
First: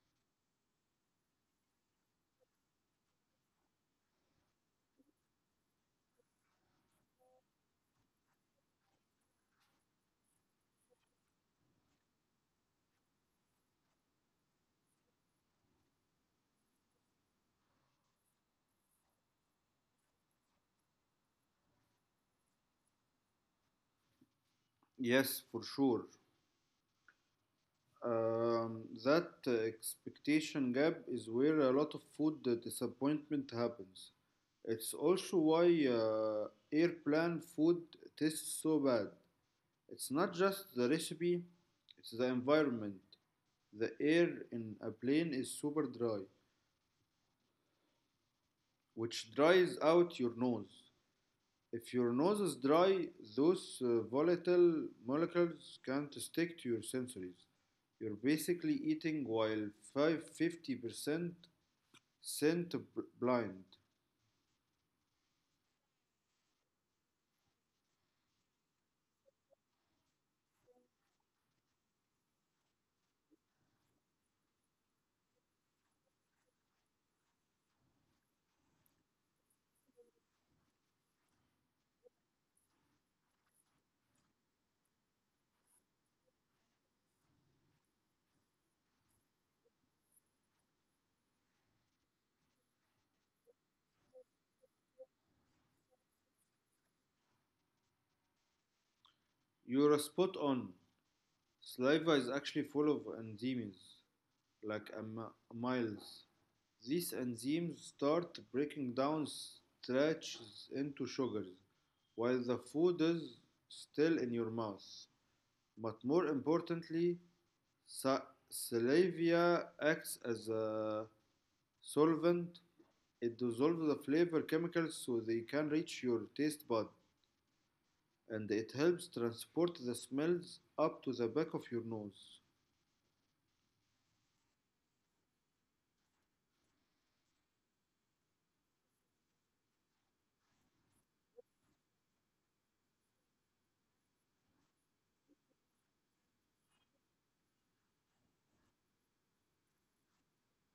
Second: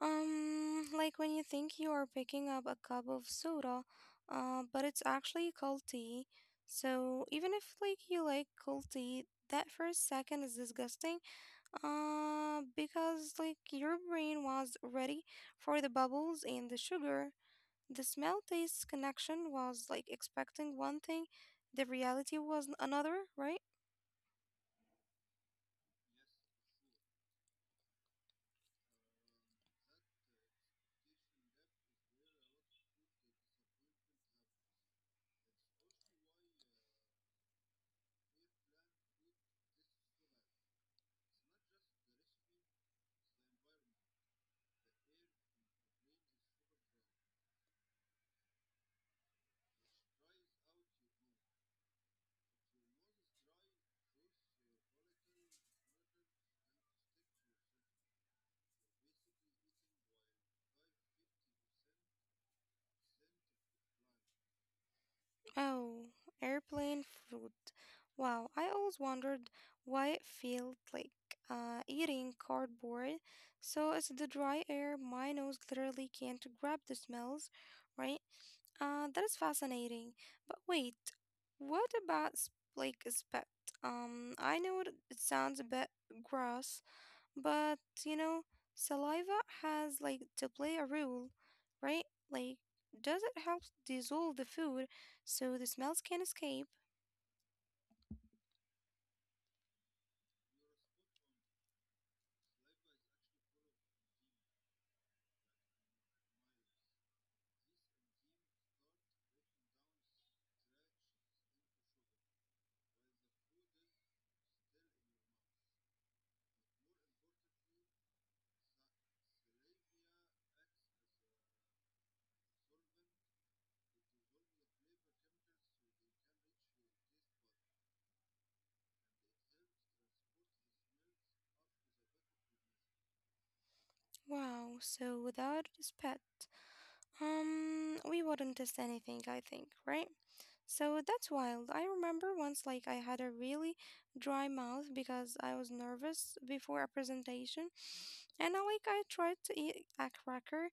Speaker 1: Like when you think you are picking up a cup of soda, but it's actually cold tea. So even if like you like cold tea, that first second is disgusting. Because like your brain was ready for the bubbles and the sugar. The smell taste connection was like expecting one thing, the reality was another, right?
Speaker 2: Yes, for sure. That expectation gap is where a lot of food disappointment happens. It's also why airplane food tastes so bad. It's not just the recipe, it's the environment. The air in a plane is super dry, which dries out your nose. If your nose is dry, those volatile molecules can't stick to your sensories. You're basically eating while 50% scent blind.
Speaker 1: Oh, airplane food. Wow, I always wondered why it felt like eating cardboard. So it's the dry air. My nose literally can't grab the smells, right? That is fascinating. But wait, what about like spit? I know it sounds a bit gross, but you know, saliva has like to play a role, right? Like, does it help dissolve the food so the smells can escape?
Speaker 2: You're spot on. Saliva is actually full of enzymes, like amyls. These enzymes start breaking down starches into sugars while the food is still in your mouth. But more importantly, salvia acts as a solvent. It dissolves the flavor chemicals so they can reach your taste bud, and it helps transport the smells up to the back of your nose.
Speaker 1: Wow, so without this pet, we wouldn't taste anything, I think, right? So that's wild. I remember once like I had a really dry mouth because I was nervous before a presentation. And I tried to eat a cracker.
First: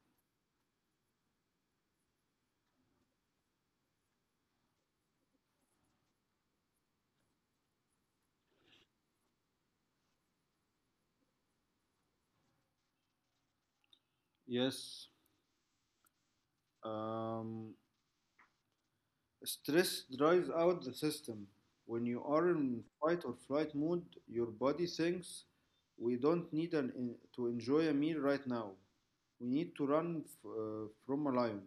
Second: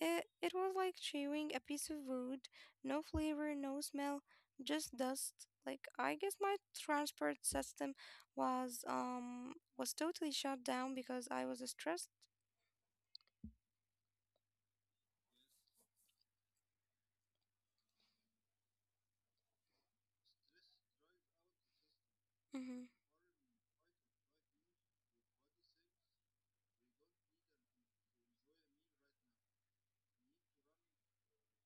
Speaker 1: It was like chewing a piece of wood. No flavor, no smell, just dust. Like I guess my transport system was totally shut down because I was stressed.
Speaker 2: Yes. Um, Stress dries out the system. When you are in
Speaker 1: Mm-hmm.
Speaker 2: fight or flight mode, your body thinks we don't need to enjoy a meal right now. We need to run from a lion.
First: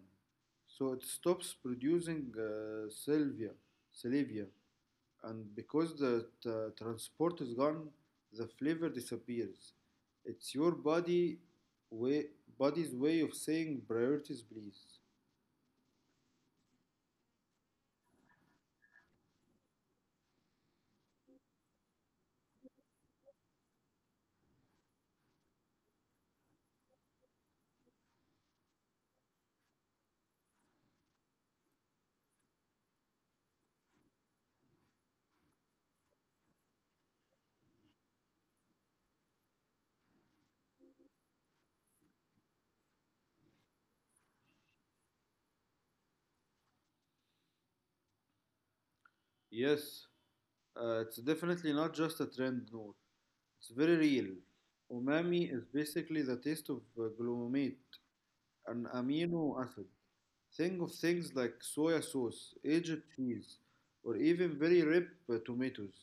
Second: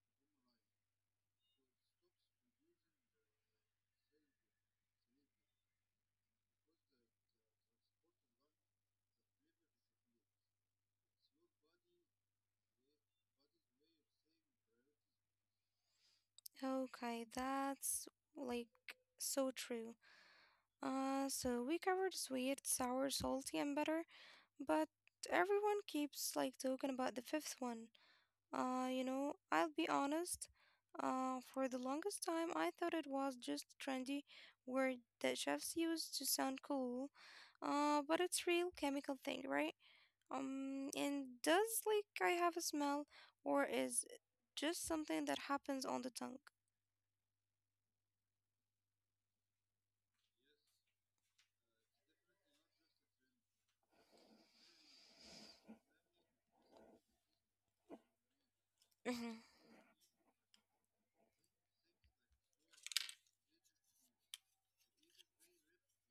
Speaker 2: So it stops producing salivia, and because the transport is gone, the flavor disappears. It's your way, body's way of saying priorities, please.
Speaker 1: Okay, that's like so true. So we covered sweet, sour, salty, and bitter, but everyone keeps like talking about the fifth one. You know, I'll be honest. For the longest time, I thought it was just a trendy word that chefs use to sound cool. But it's real chemical thing, right? And does like I have a smell, or is it just something that happens on the tongue?
Speaker 2: Yes, it's definitely not just a trend, no. It's very real. Umami is basically the taste of glutamate, an amino acid. Think of things like soya sauce, aged cheese, or even very ripe tomatoes.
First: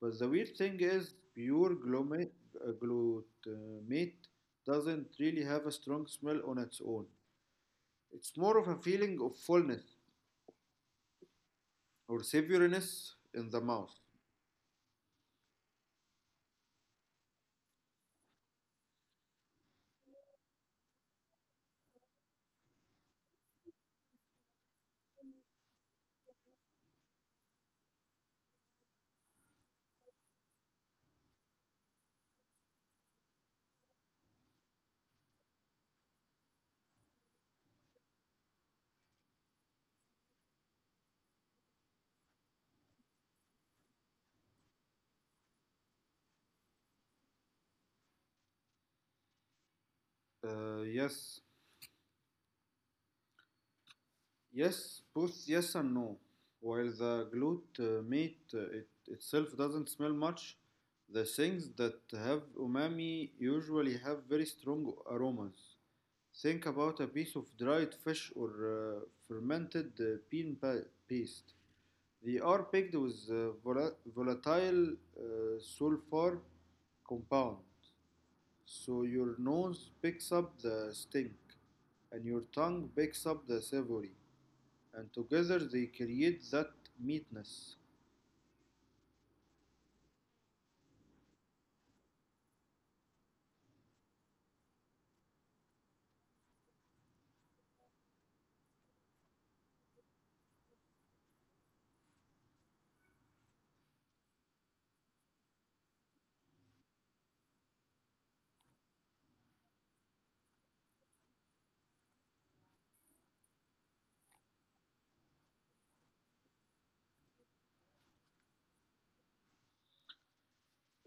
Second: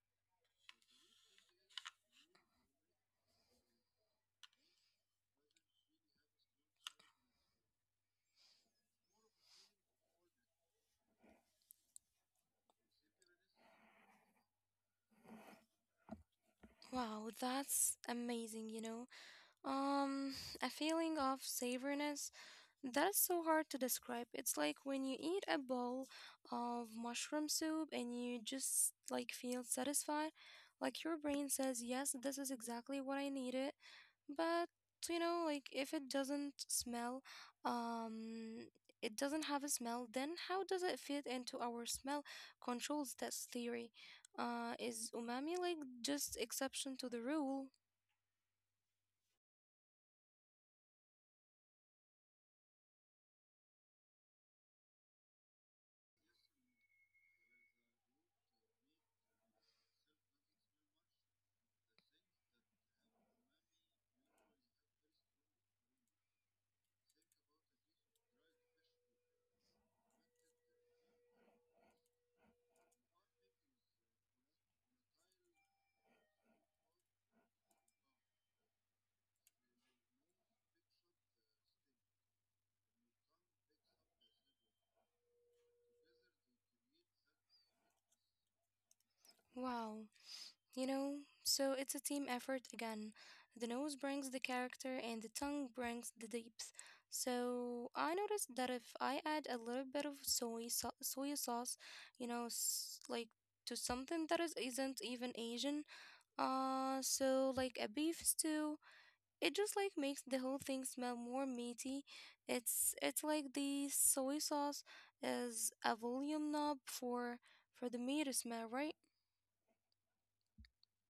Speaker 2: But the weird thing is, pure glutamate doesn't really have a strong smell on its own. It's more of a feeling of fullness or savouriness in the mouth.
Speaker 1: Wow, that's amazing, you know. Um, a feeling of savouriness that's so hard to describe. It's like when you eat a bowl of mushroom soup and you just like feel satisfied, like your brain says, "Yes, this is exactly what I needed." But you know, like if it doesn't smell, um, it doesn't have a smell, then how does it fit into our smell controls test theory? Is umami like just exception to the rule?
Speaker 2: Uh, yes, Yes, both yes and no. While the glute meat it itself doesn't smell much, the things that have umami usually have very strong aromas. Think about a piece of dried fish or fermented bean paste. They are packed with volatile sulfur compound, so your nose picks up the stink and your tongue picks up the savory, and together they create that meatness.
Speaker 1: Wow. You know, so it's a team effort again. The nose brings the character and the tongue brings the depth. So I noticed that if I add a little bit of soy sauce, you know, like to something that is isn't even Asian, so like a beef stew, it just like makes the whole thing smell more meaty. It's like the soy sauce is a volume knob for the meat smell, right?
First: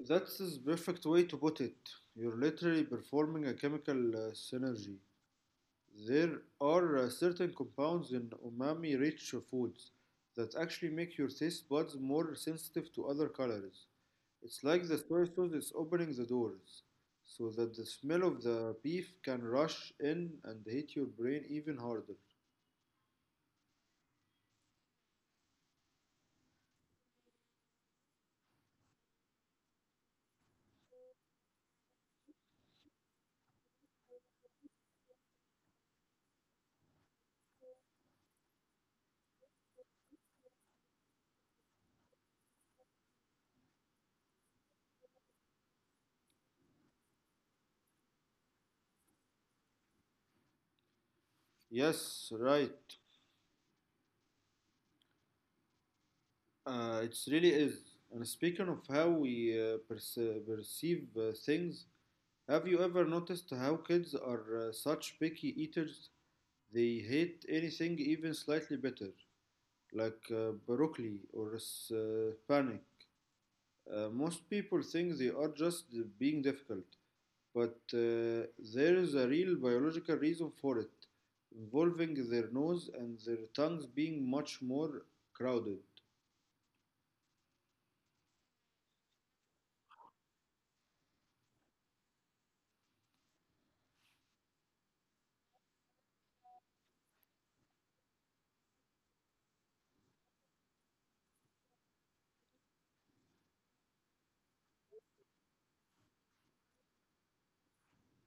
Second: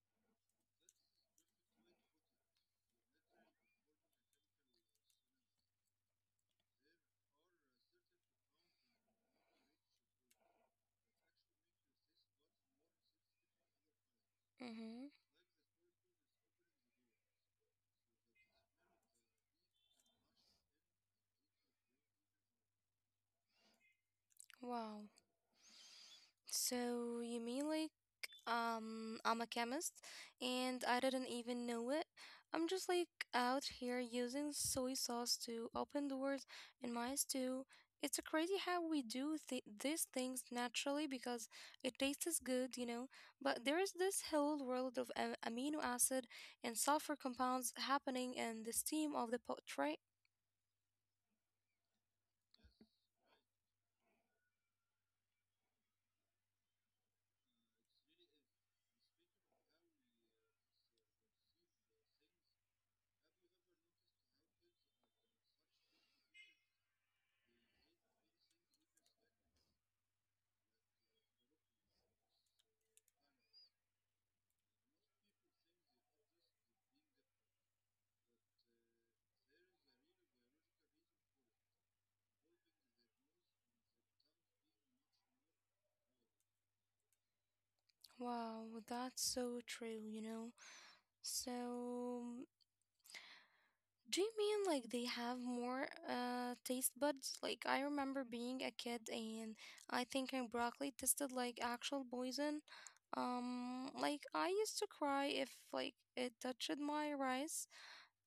Speaker 2: That's the perfect way to put it. You're literally performing a chemical synergy. There are certain compounds in umami rich foods that actually make your taste buds more sensitive to other colors. It's like the
Speaker 1: Mm-hmm.
Speaker 2: soy sauce is opening the doors so that the smell of the beef can rush in and hit your brain even harder.
Speaker 1: Wow. So you mean like I'm a chemist and I didn't even know it. I'm just like out here using soy sauce to open doors in my stew. It's a crazy how we do these things naturally because it tastes good, you know. But there is this whole world of amino acid and sulfur compounds happening in the steam of the pot, right?
Speaker 2: Yes, right. It really is. And speaking of how we perceive things, have you ever noticed how kids are such picky eaters? They hate anything even slightly bitter, like broccoli or panic. Most people think they are just being difficult, but there is a real biological reason for it, involving their nose and their tongues being much more crowded.
Speaker 1: Wow, that's so true, you know. So do you mean like they have more taste buds? Like I remember being a kid and I think my broccoli tasted like actual poison. Like I used to cry if like it touched my rice.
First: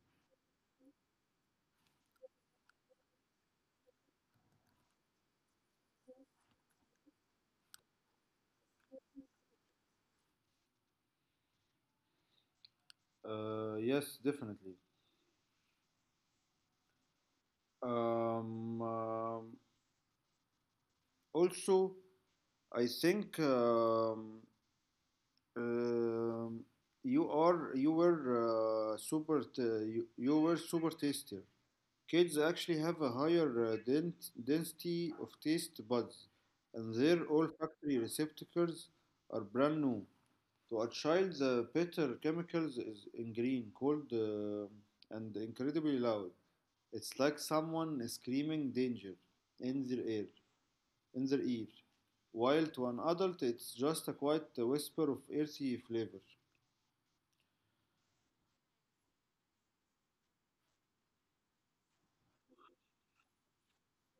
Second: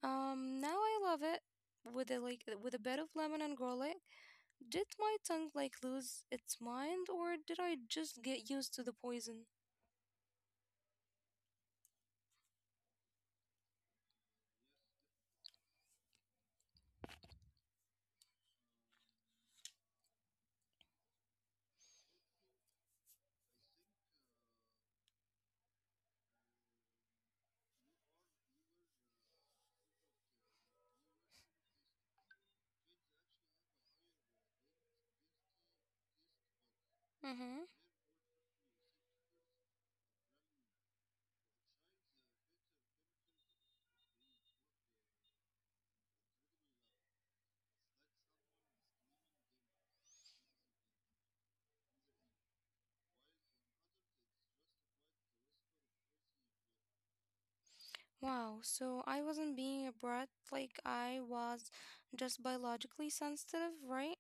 Speaker 1: Now I love it with a bit of lemon and garlic. Did my tongue like lose its mind or did I just get used to the poison?
Speaker 2: Yes, definitely. Um, um, Also, I think um, you are you were you were super taster. Kids actually have a higher density of taste buds, and their
Speaker 1: Mm-hmm.
Speaker 2: olfactory receptacles are brand new. To a child, the bitter chemicals is in green, cold, and incredibly loud. It's like someone is screaming danger in their ear. in their ear, while to an adult it's just a quiet whisper of earthy flavor.
Speaker 1: Wow, so I wasn't being a brat, like I was just biologically sensitive, right?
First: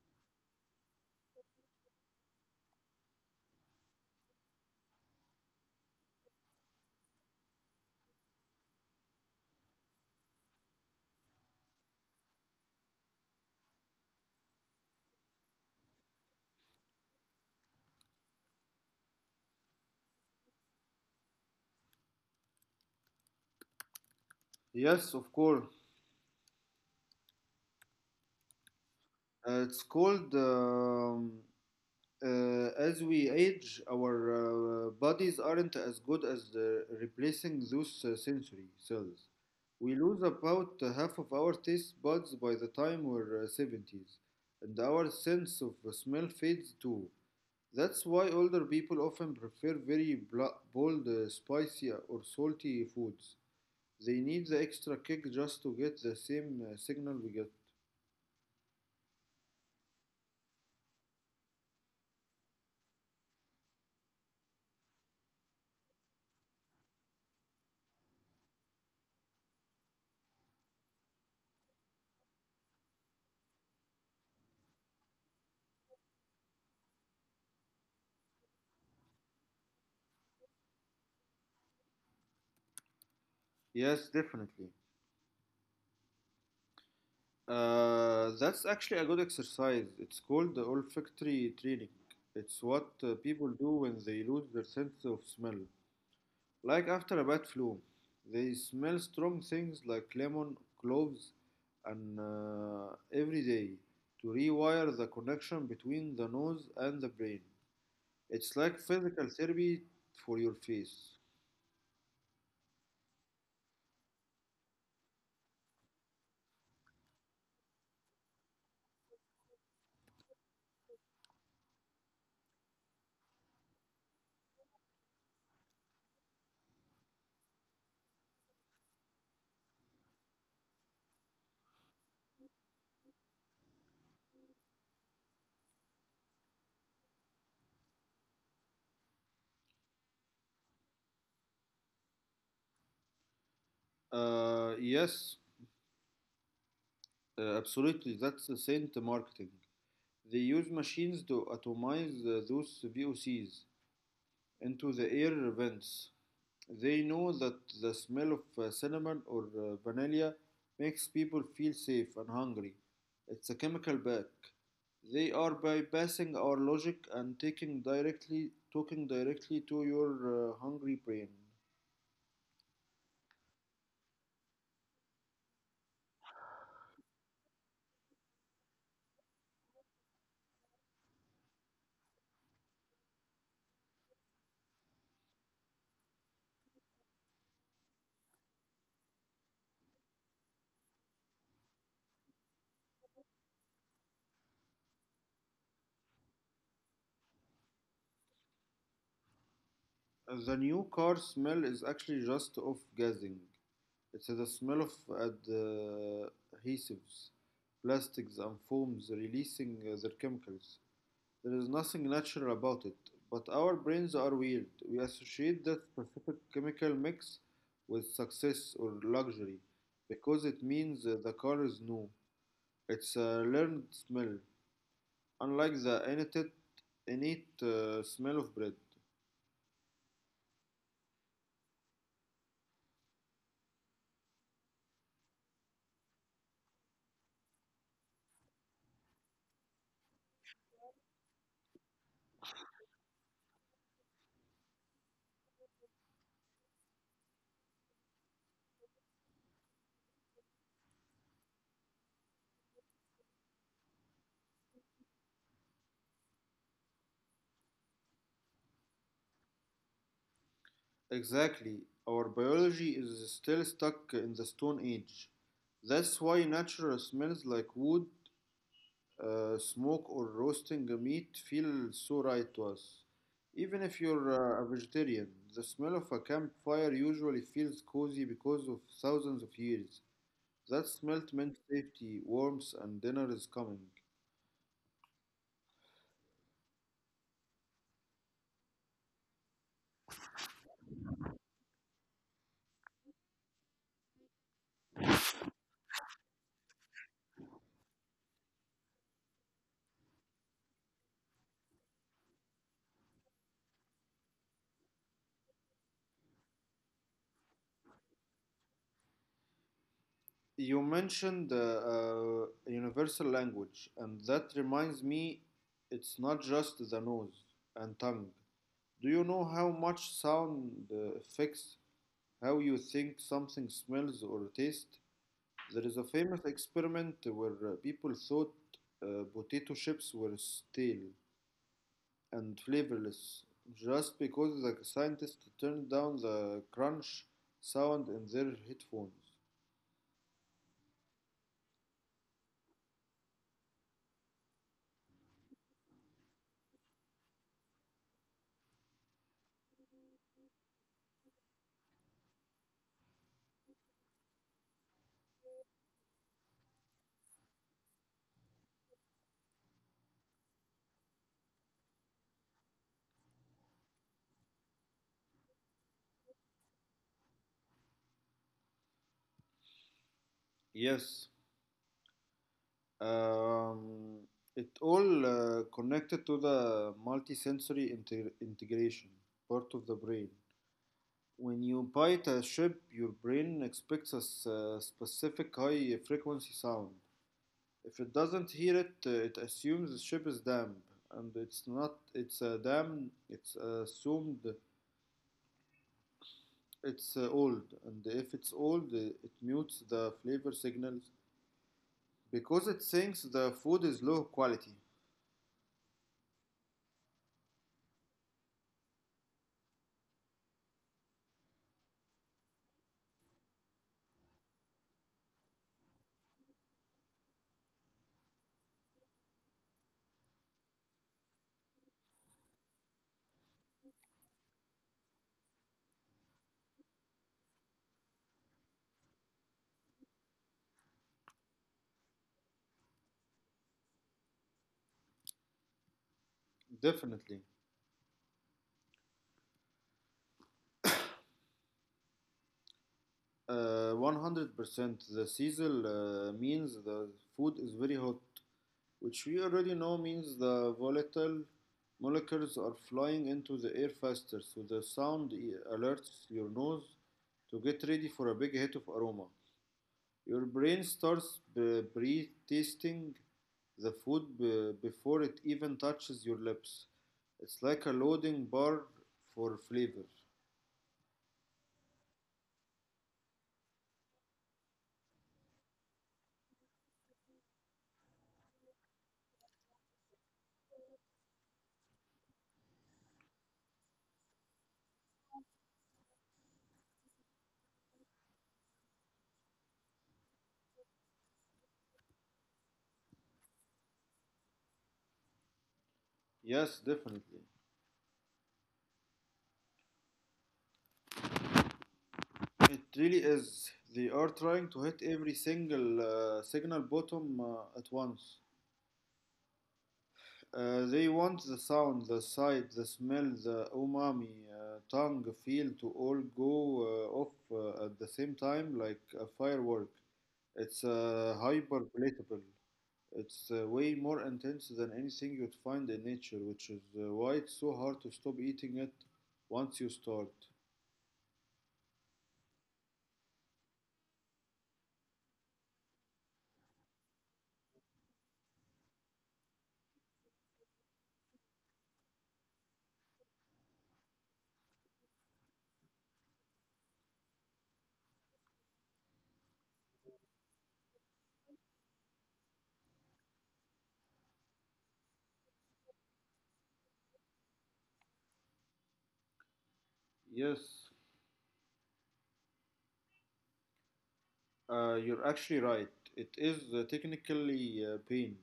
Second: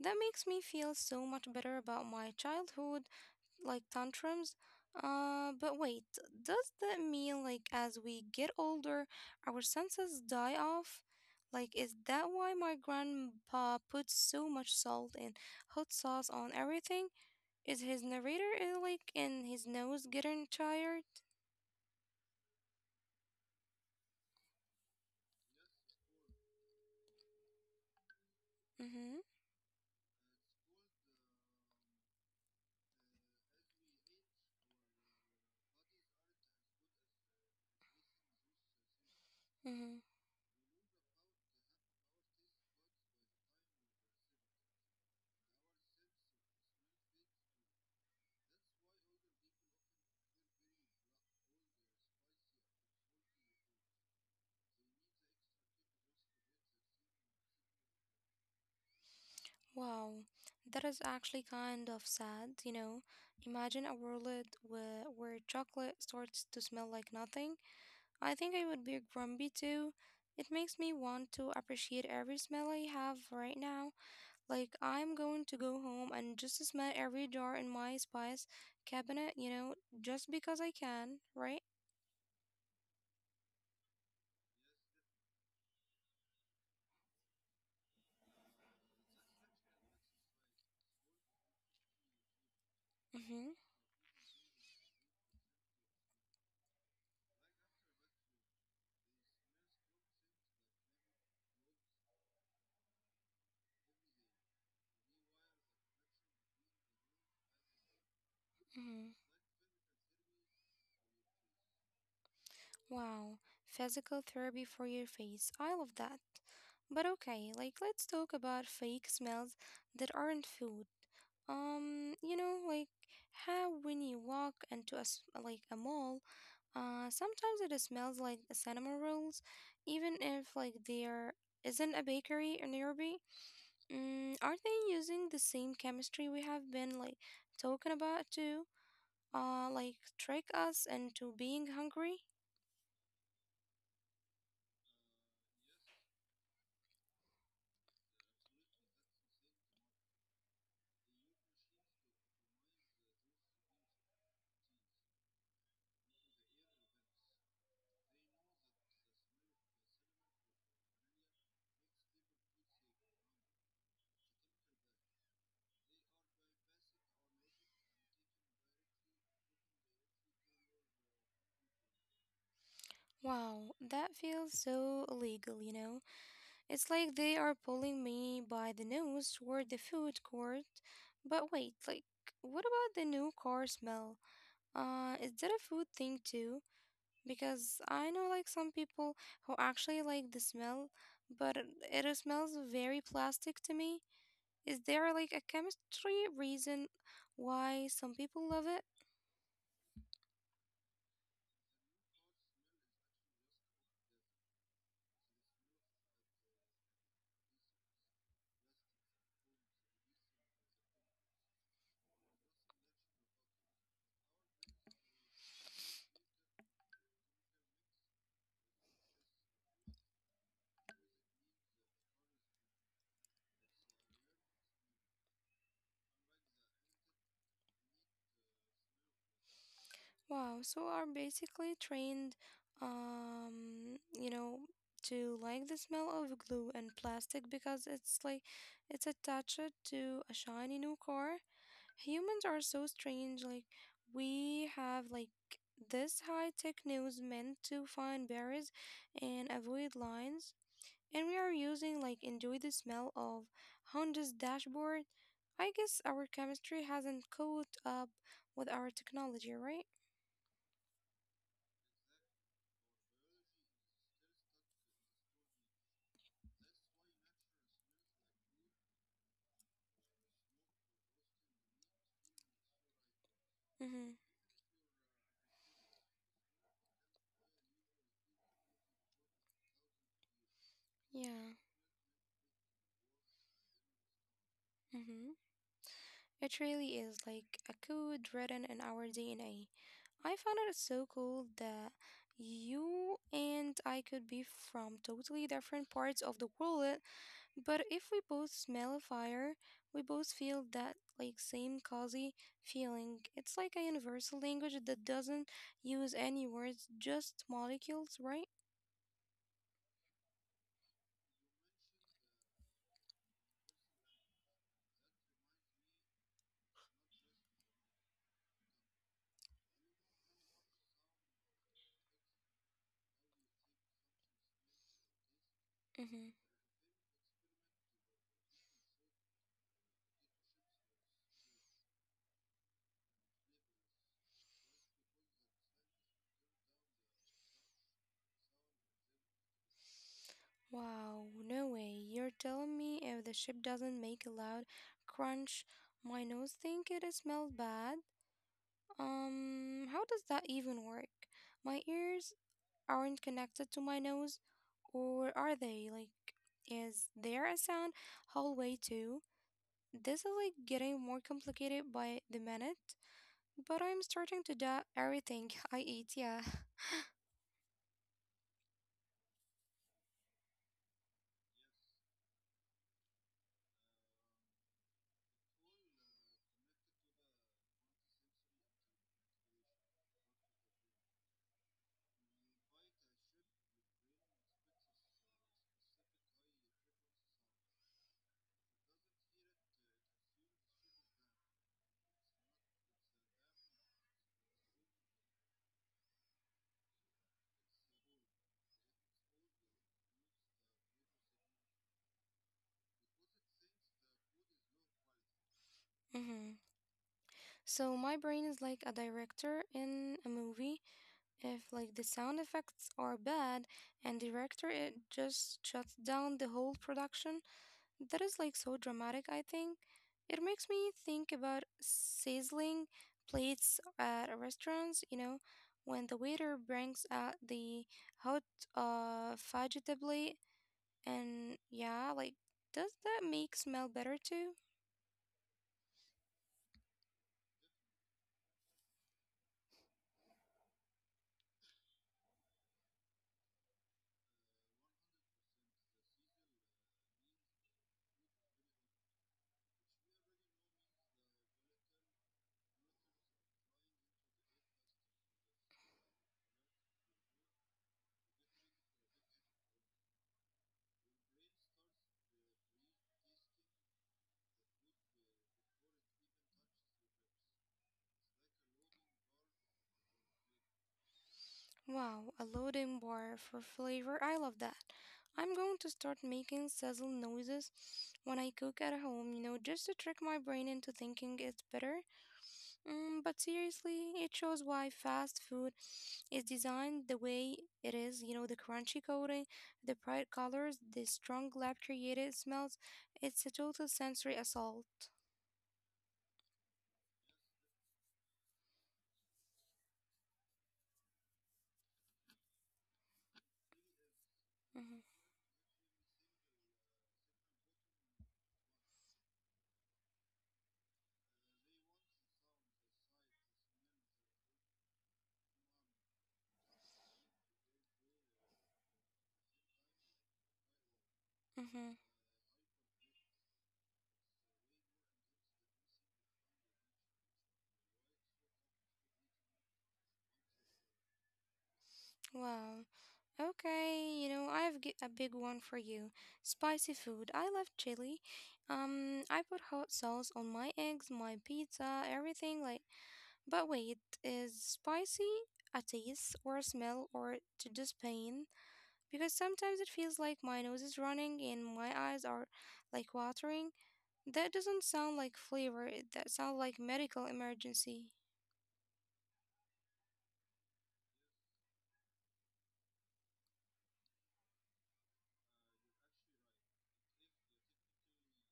Speaker 1: That makes me feel so much better about my childhood, like tantrums. But wait, does that mean like as we get older, our senses die off? Like, is that why my grandpa puts so much salt and hot sauce on everything? Is his narrator like in his nose getting tired?
Speaker 2: Yes, of course.
Speaker 1: Mm-hmm.
Speaker 2: It's called As we age, our bodies aren't as good as the replacing those sensory cells. We
Speaker 1: Mm-hmm.
Speaker 2: lose about half of our taste buds by the time we're seventies, and our sense of smell fades too. That's why older people often prefer very bold, spicy, or salty foods. They need the extra kick just to get the same signal we get.
Speaker 1: Wow, that is actually kind of sad, you know. Imagine a world where chocolate starts to smell like nothing. I think I would be grumpy too. It makes me want to appreciate every smell I have right now. Like, I'm going to go home and just smell every jar in my spice cabinet, you know, just because I can, right?
Speaker 2: Yes, definitely. That's actually a good exercise. It's called the olfactory training. It's what people
Speaker 1: Mm-hmm.
Speaker 2: do when they lose their sense of smell. Like after a bad flu, they smell strong things like lemon, cloves, and every day to rewire the connection between the nose and the brain. It's like
Speaker 1: Mm-hmm.
Speaker 2: physical therapy for your face.
Speaker 1: Wow, physical therapy for your face. I love that. But okay, like let's talk about fake smells that aren't food. Like how when you walk into like a mall, sometimes it smells like cinnamon rolls, even if like there isn't a bakery in nearby. Mm, are they using the same chemistry we have been like talking about to, like trick us into being hungry?
Speaker 2: Uh, yes, Absolutely. That's the scent marketing. They use machines to atomize those VOCs into the air vents. They know that the smell of cinnamon or vanilla makes people feel safe and hungry. It's a chemical back. They are bypassing our logic and taking directly talking directly to your hungry brain.
Speaker 1: Wow, that feels so illegal, you know? It's like they are pulling me by the nose toward the food court. But wait, like, what about the new car smell? Is that a food thing too? Because I know, like, some people who actually like the smell, but it smells very plastic to me. Is there, like, a chemistry reason why some people love it?
Speaker 2: The new car smell is actually just off-gassing. It's the smell of ad- uh, adhesives, plastics, and foams releasing their chemicals. There is nothing natural about it, but our brains are weird. We associate that specific chemical mix with success or luxury because it means the car is new. It's a learned smell, unlike the innate, innate smell of bread.
Speaker 1: Wow, so are basically trained, um, you know, to like the smell of glue and plastic because it's attached to a shiny new car. Humans are so strange, like we have like this high tech nose meant to find berries and avoid lines, and we are using like enjoy the smell of Honda's dashboard. I guess our chemistry hasn't caught up with our technology, right?
Speaker 2: Exactly, our biology is still stuck in the Stone Age. That's why natural smells like wood smoke or roasting a meat feels so right to us. Even if
Speaker 1: Mm-hmm.
Speaker 2: you're a vegetarian, the smell of a campfire usually feels cozy because of thousands of years. That smell meant
Speaker 1: Yeah,
Speaker 2: safety, warmth, and dinner is coming.
Speaker 1: mm-hmm. It really is like a code written in our DNA. I found it so cool that you and I could be from totally different parts of the world, but if we both smell a fire, we both feel that like same cozy feeling. It's like a universal language that doesn't use any words, just molecules, right?
Speaker 2: You mentioned universal language, and that reminds me it's not just the nose and tongue. Do you know how much sound affects how you think something smells or tastes? There is a famous
Speaker 1: Mm-hmm.
Speaker 2: experiment where people thought potato chips were stale and flavorless just because the scientists turned down the crunch sound in their headphones.
Speaker 1: Wow, no way. You're telling me if the chip doesn't make a loud crunch, my nose think it smells bad? How does that even work? My ears aren't connected to my nose, or are they? Like, is there a sound hallway too? This is like getting more complicated by the minute, but I'm starting to doubt everything I eat, yeah.
Speaker 2: Yes, um, it all connected to the multisensory integration part of the brain. When you bite a chip, your brain expects a specific high frequency sound. If it doesn't hear it, it assumes the ship is damp, and it's not. It's a dam. It's assumed it's old, and if it's old, it mutes the flavor signals because it thinks the food is low quality.
Speaker 1: Mm-hmm. So my brain is like a director in a movie. If like the sound effects are bad and director it just shuts down the whole production, that is like so dramatic, I think. It makes me think about sizzling plates at restaurants, you know, when the waiter brings out the hot fajita plate and yeah, like does that make smell better too?
Speaker 2: Definitely, 100%. The sizzle means the food is very hot, which we already know means the volatile molecules are flying into the air faster, so the sound alerts your nose to get ready for a big hit of aroma. Your brain starts pre-tasting the food before it even touches your lips. It's like a loading bar for flavor.
Speaker 1: Wow, a loading bar for flavor. I love that. I'm going to start making sizzle noises when I cook at home, you know, just to trick my brain into thinking it's better. Mm, but seriously, it shows why fast food is designed the way it is, you know, the crunchy coating, the bright colors, the strong lab created smells. It's a total sensory assault.
Speaker 2: Yes, definitely. It really is. They are trying to
Speaker 1: Mm-hmm.
Speaker 2: hit every single signal bottom at once. They want the sound, the sight, the smell, the umami, tongue, feel to all go off at the same time like a firework. It's hyper
Speaker 1: Mm-hmm.
Speaker 2: palatable. It's way more intense than anything you'd find in nature, which is why it's so hard to stop eating it once you start.
Speaker 1: Wow. Okay, you know, a big one for you. Spicy food. I love chili. I put hot sauce on my eggs, my pizza, everything like but wait, is spicy a taste or a smell or to just pain? Because sometimes it feels like my nose is running and my eyes are like watering. That doesn't sound like flavor. That sounds like medical emergency.
Speaker 2: Yes, you're actually right. It is technically pain.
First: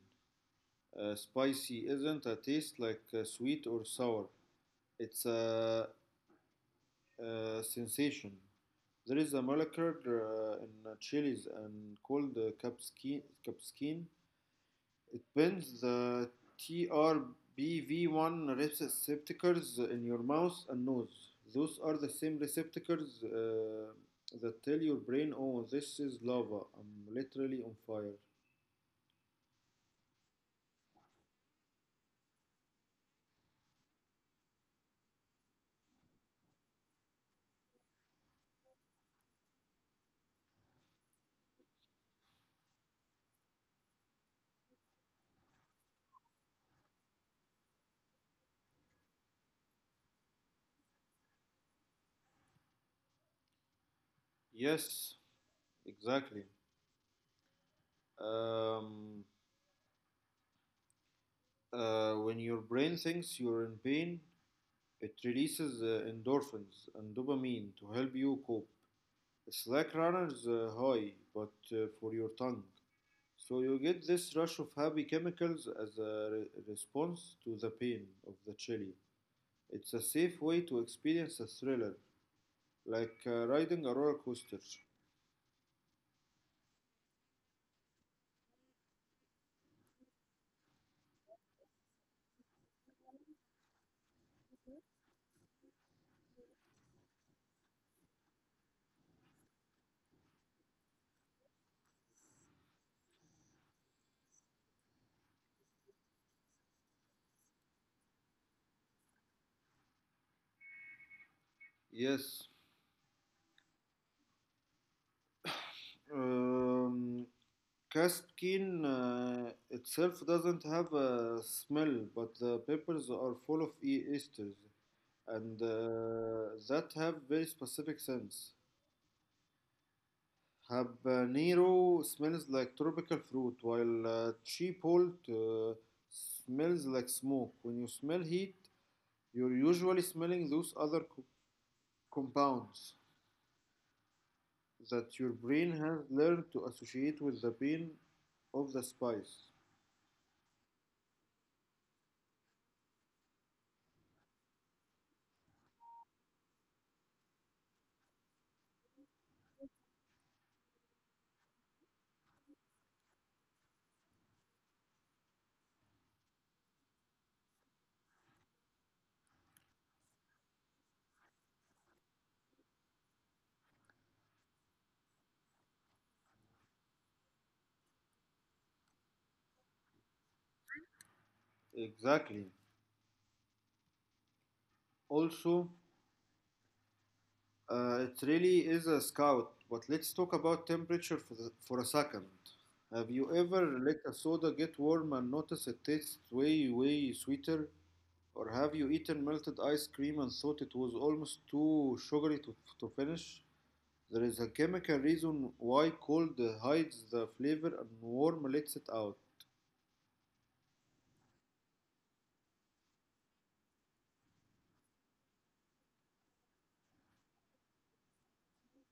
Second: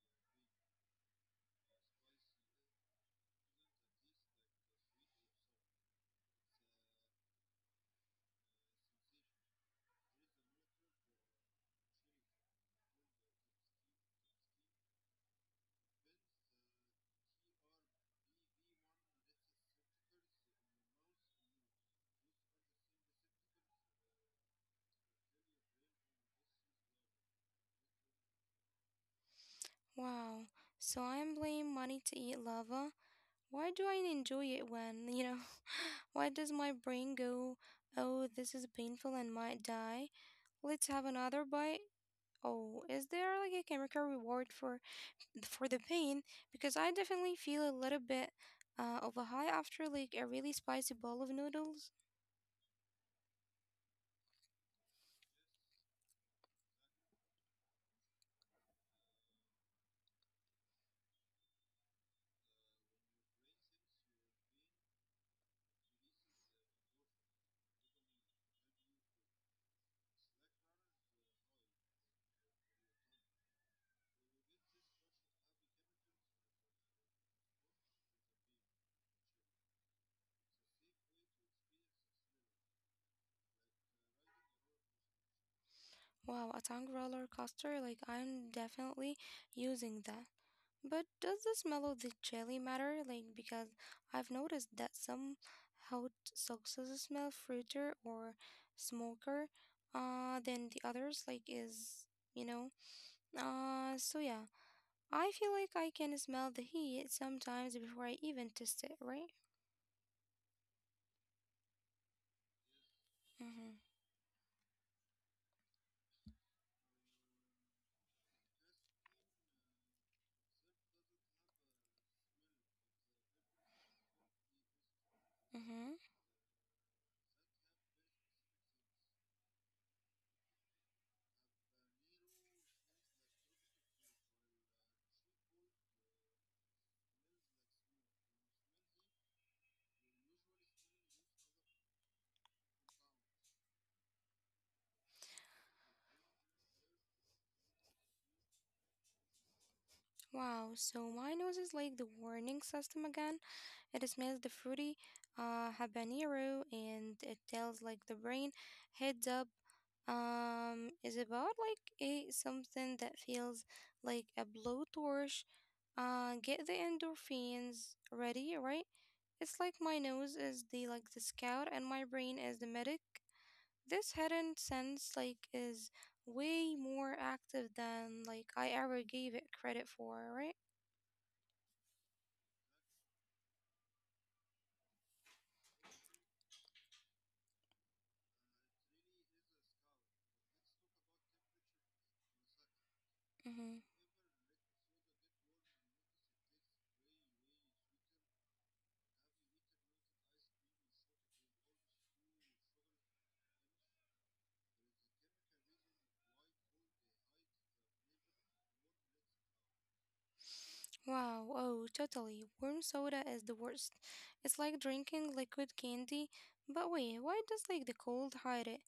Speaker 2: Spicy isn't a taste like sweet or sour. It's a sensation. There is a molecular in chilies and called capskin. It binds the TRBV1 receptors in your mouth and nose. Those are the same receptors that tell your brain, oh, this is lava. I'm literally on fire.
Speaker 1: Wow. So I am paying money to eat lava. Why do I enjoy it when, you know, why does my brain go, oh, this is painful and might die. Let's have another bite. Oh, is there like a chemical reward for the pain? Because I definitely feel a little bit of a high after like a really spicy bowl of noodles.
Speaker 2: Yes, exactly. Um, when your brain thinks you're in pain, it releases endorphins and dopamine to help you cope. It's like runner's high, but for your tongue. So you get this rush of happy chemicals as a response to the pain of the chili. It's a safe way to experience a thriller, like riding a roller coaster.
Speaker 1: Wow, a tongue roller coaster. Like I'm definitely using that. But does the smell of the jelly matter? Like, because I've noticed that some hot sauces smell fruitier or smoker than the others, like, is, you know? So yeah, I feel like I can smell the heat sometimes before I even taste it, right?
Speaker 2: Yes.
Speaker 1: Mm-hmm.
Speaker 2: Um, Caspian itself doesn't have a smell, but the peppers are full of e esters and
Speaker 1: Mm-hmm.
Speaker 2: that have very specific scents. Habanero smells like tropical fruit, while chipotle smells like smoke. When you smell heat, you're usually smelling those other compounds that your brain has learned to associate with the pain of the spice.
Speaker 1: Wow, so my nose is like the warning system again. It smells the fruity habanero and it tells like the brain heads up is about like a something that feels like a blowtorch get the endorphins ready, right? It's like my nose is the like the scout and my brain is the medic. This hidden sense like is way more active than like I ever gave it credit for, right?
Speaker 2: Exactly. Also, it really is a scout, but let's talk about temperature for a second. Have you ever
Speaker 1: Mm-hmm.
Speaker 2: let a soda get warm and notice it tastes way, way sweeter? Or have you eaten melted ice cream and thought it was almost too sugary to finish? There is a chemical reason why cold hides the flavor and warm lets it out.
Speaker 1: Wow, oh, totally. Warm soda is the worst. It's like drinking liquid candy. But wait, why does like the cold hide it?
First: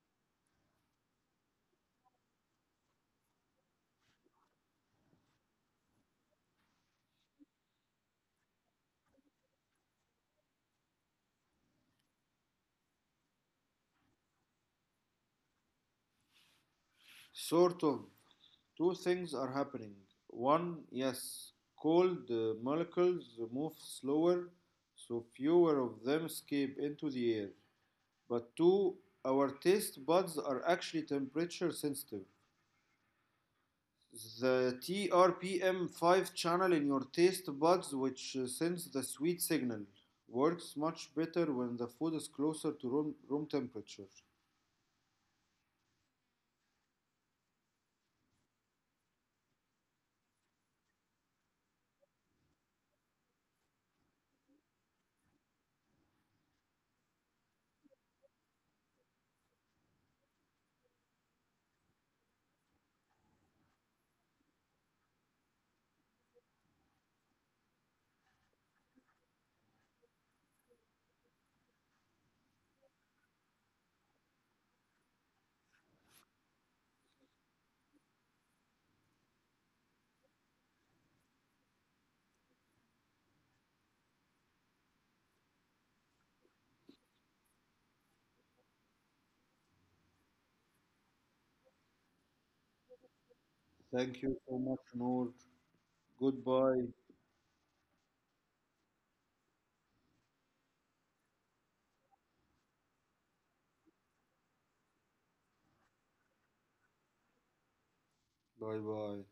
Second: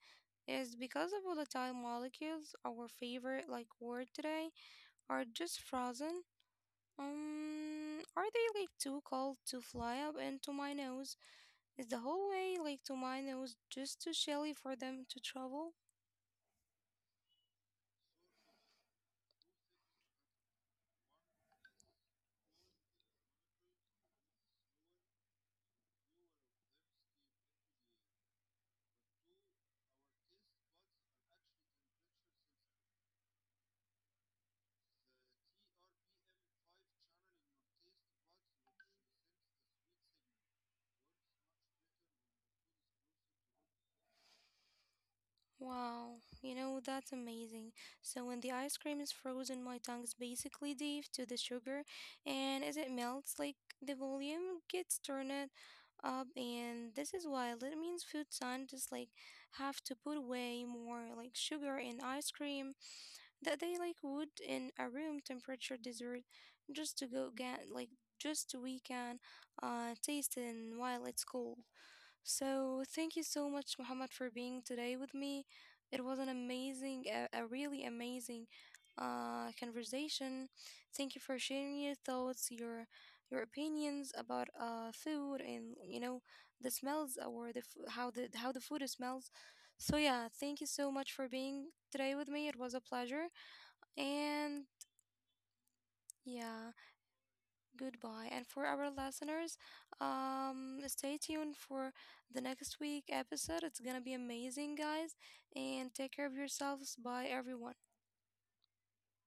Speaker 1: Is because of volatile molecules, our favorite like word today, are just frozen? Are they like too cold to fly up into my nose? Is the whole way like to my nose just too chilly for them to travel?
Speaker 2: Sort of. Two things are happening. One, yes, cold molecules move slower, so fewer of them escape into the air. But two, our taste buds are actually temperature sensitive. The TRPM5 channel in your taste buds, which sends the sweet signal, works much better when the food is closer to room temperature.
Speaker 1: Wow, you know, that's amazing. So when the ice cream is frozen, my tongue's basically deaf to the sugar, and as it melts, like the volume gets turned up, and this is why it means food scientists like have to put way more like sugar in ice cream that they like would in a room temperature dessert just to go get like just we can taste it while it's cold. So, thank you so much, Muhammad, for being today with me. It was a really amazing conversation. Thank you for sharing your thoughts, your opinions about food, and you know the smells or how the food smells. So yeah, thank you so much for being today with me. It was a pleasure,
Speaker 2: Thank you so
Speaker 1: and
Speaker 2: much, Noor.
Speaker 1: yeah
Speaker 2: Goodbye.
Speaker 1: goodbye. And for our listeners, stay tuned for the next week episode. It's gonna be amazing, guys. And take care of yourselves. Bye, everyone.
Speaker 2: Bye bye.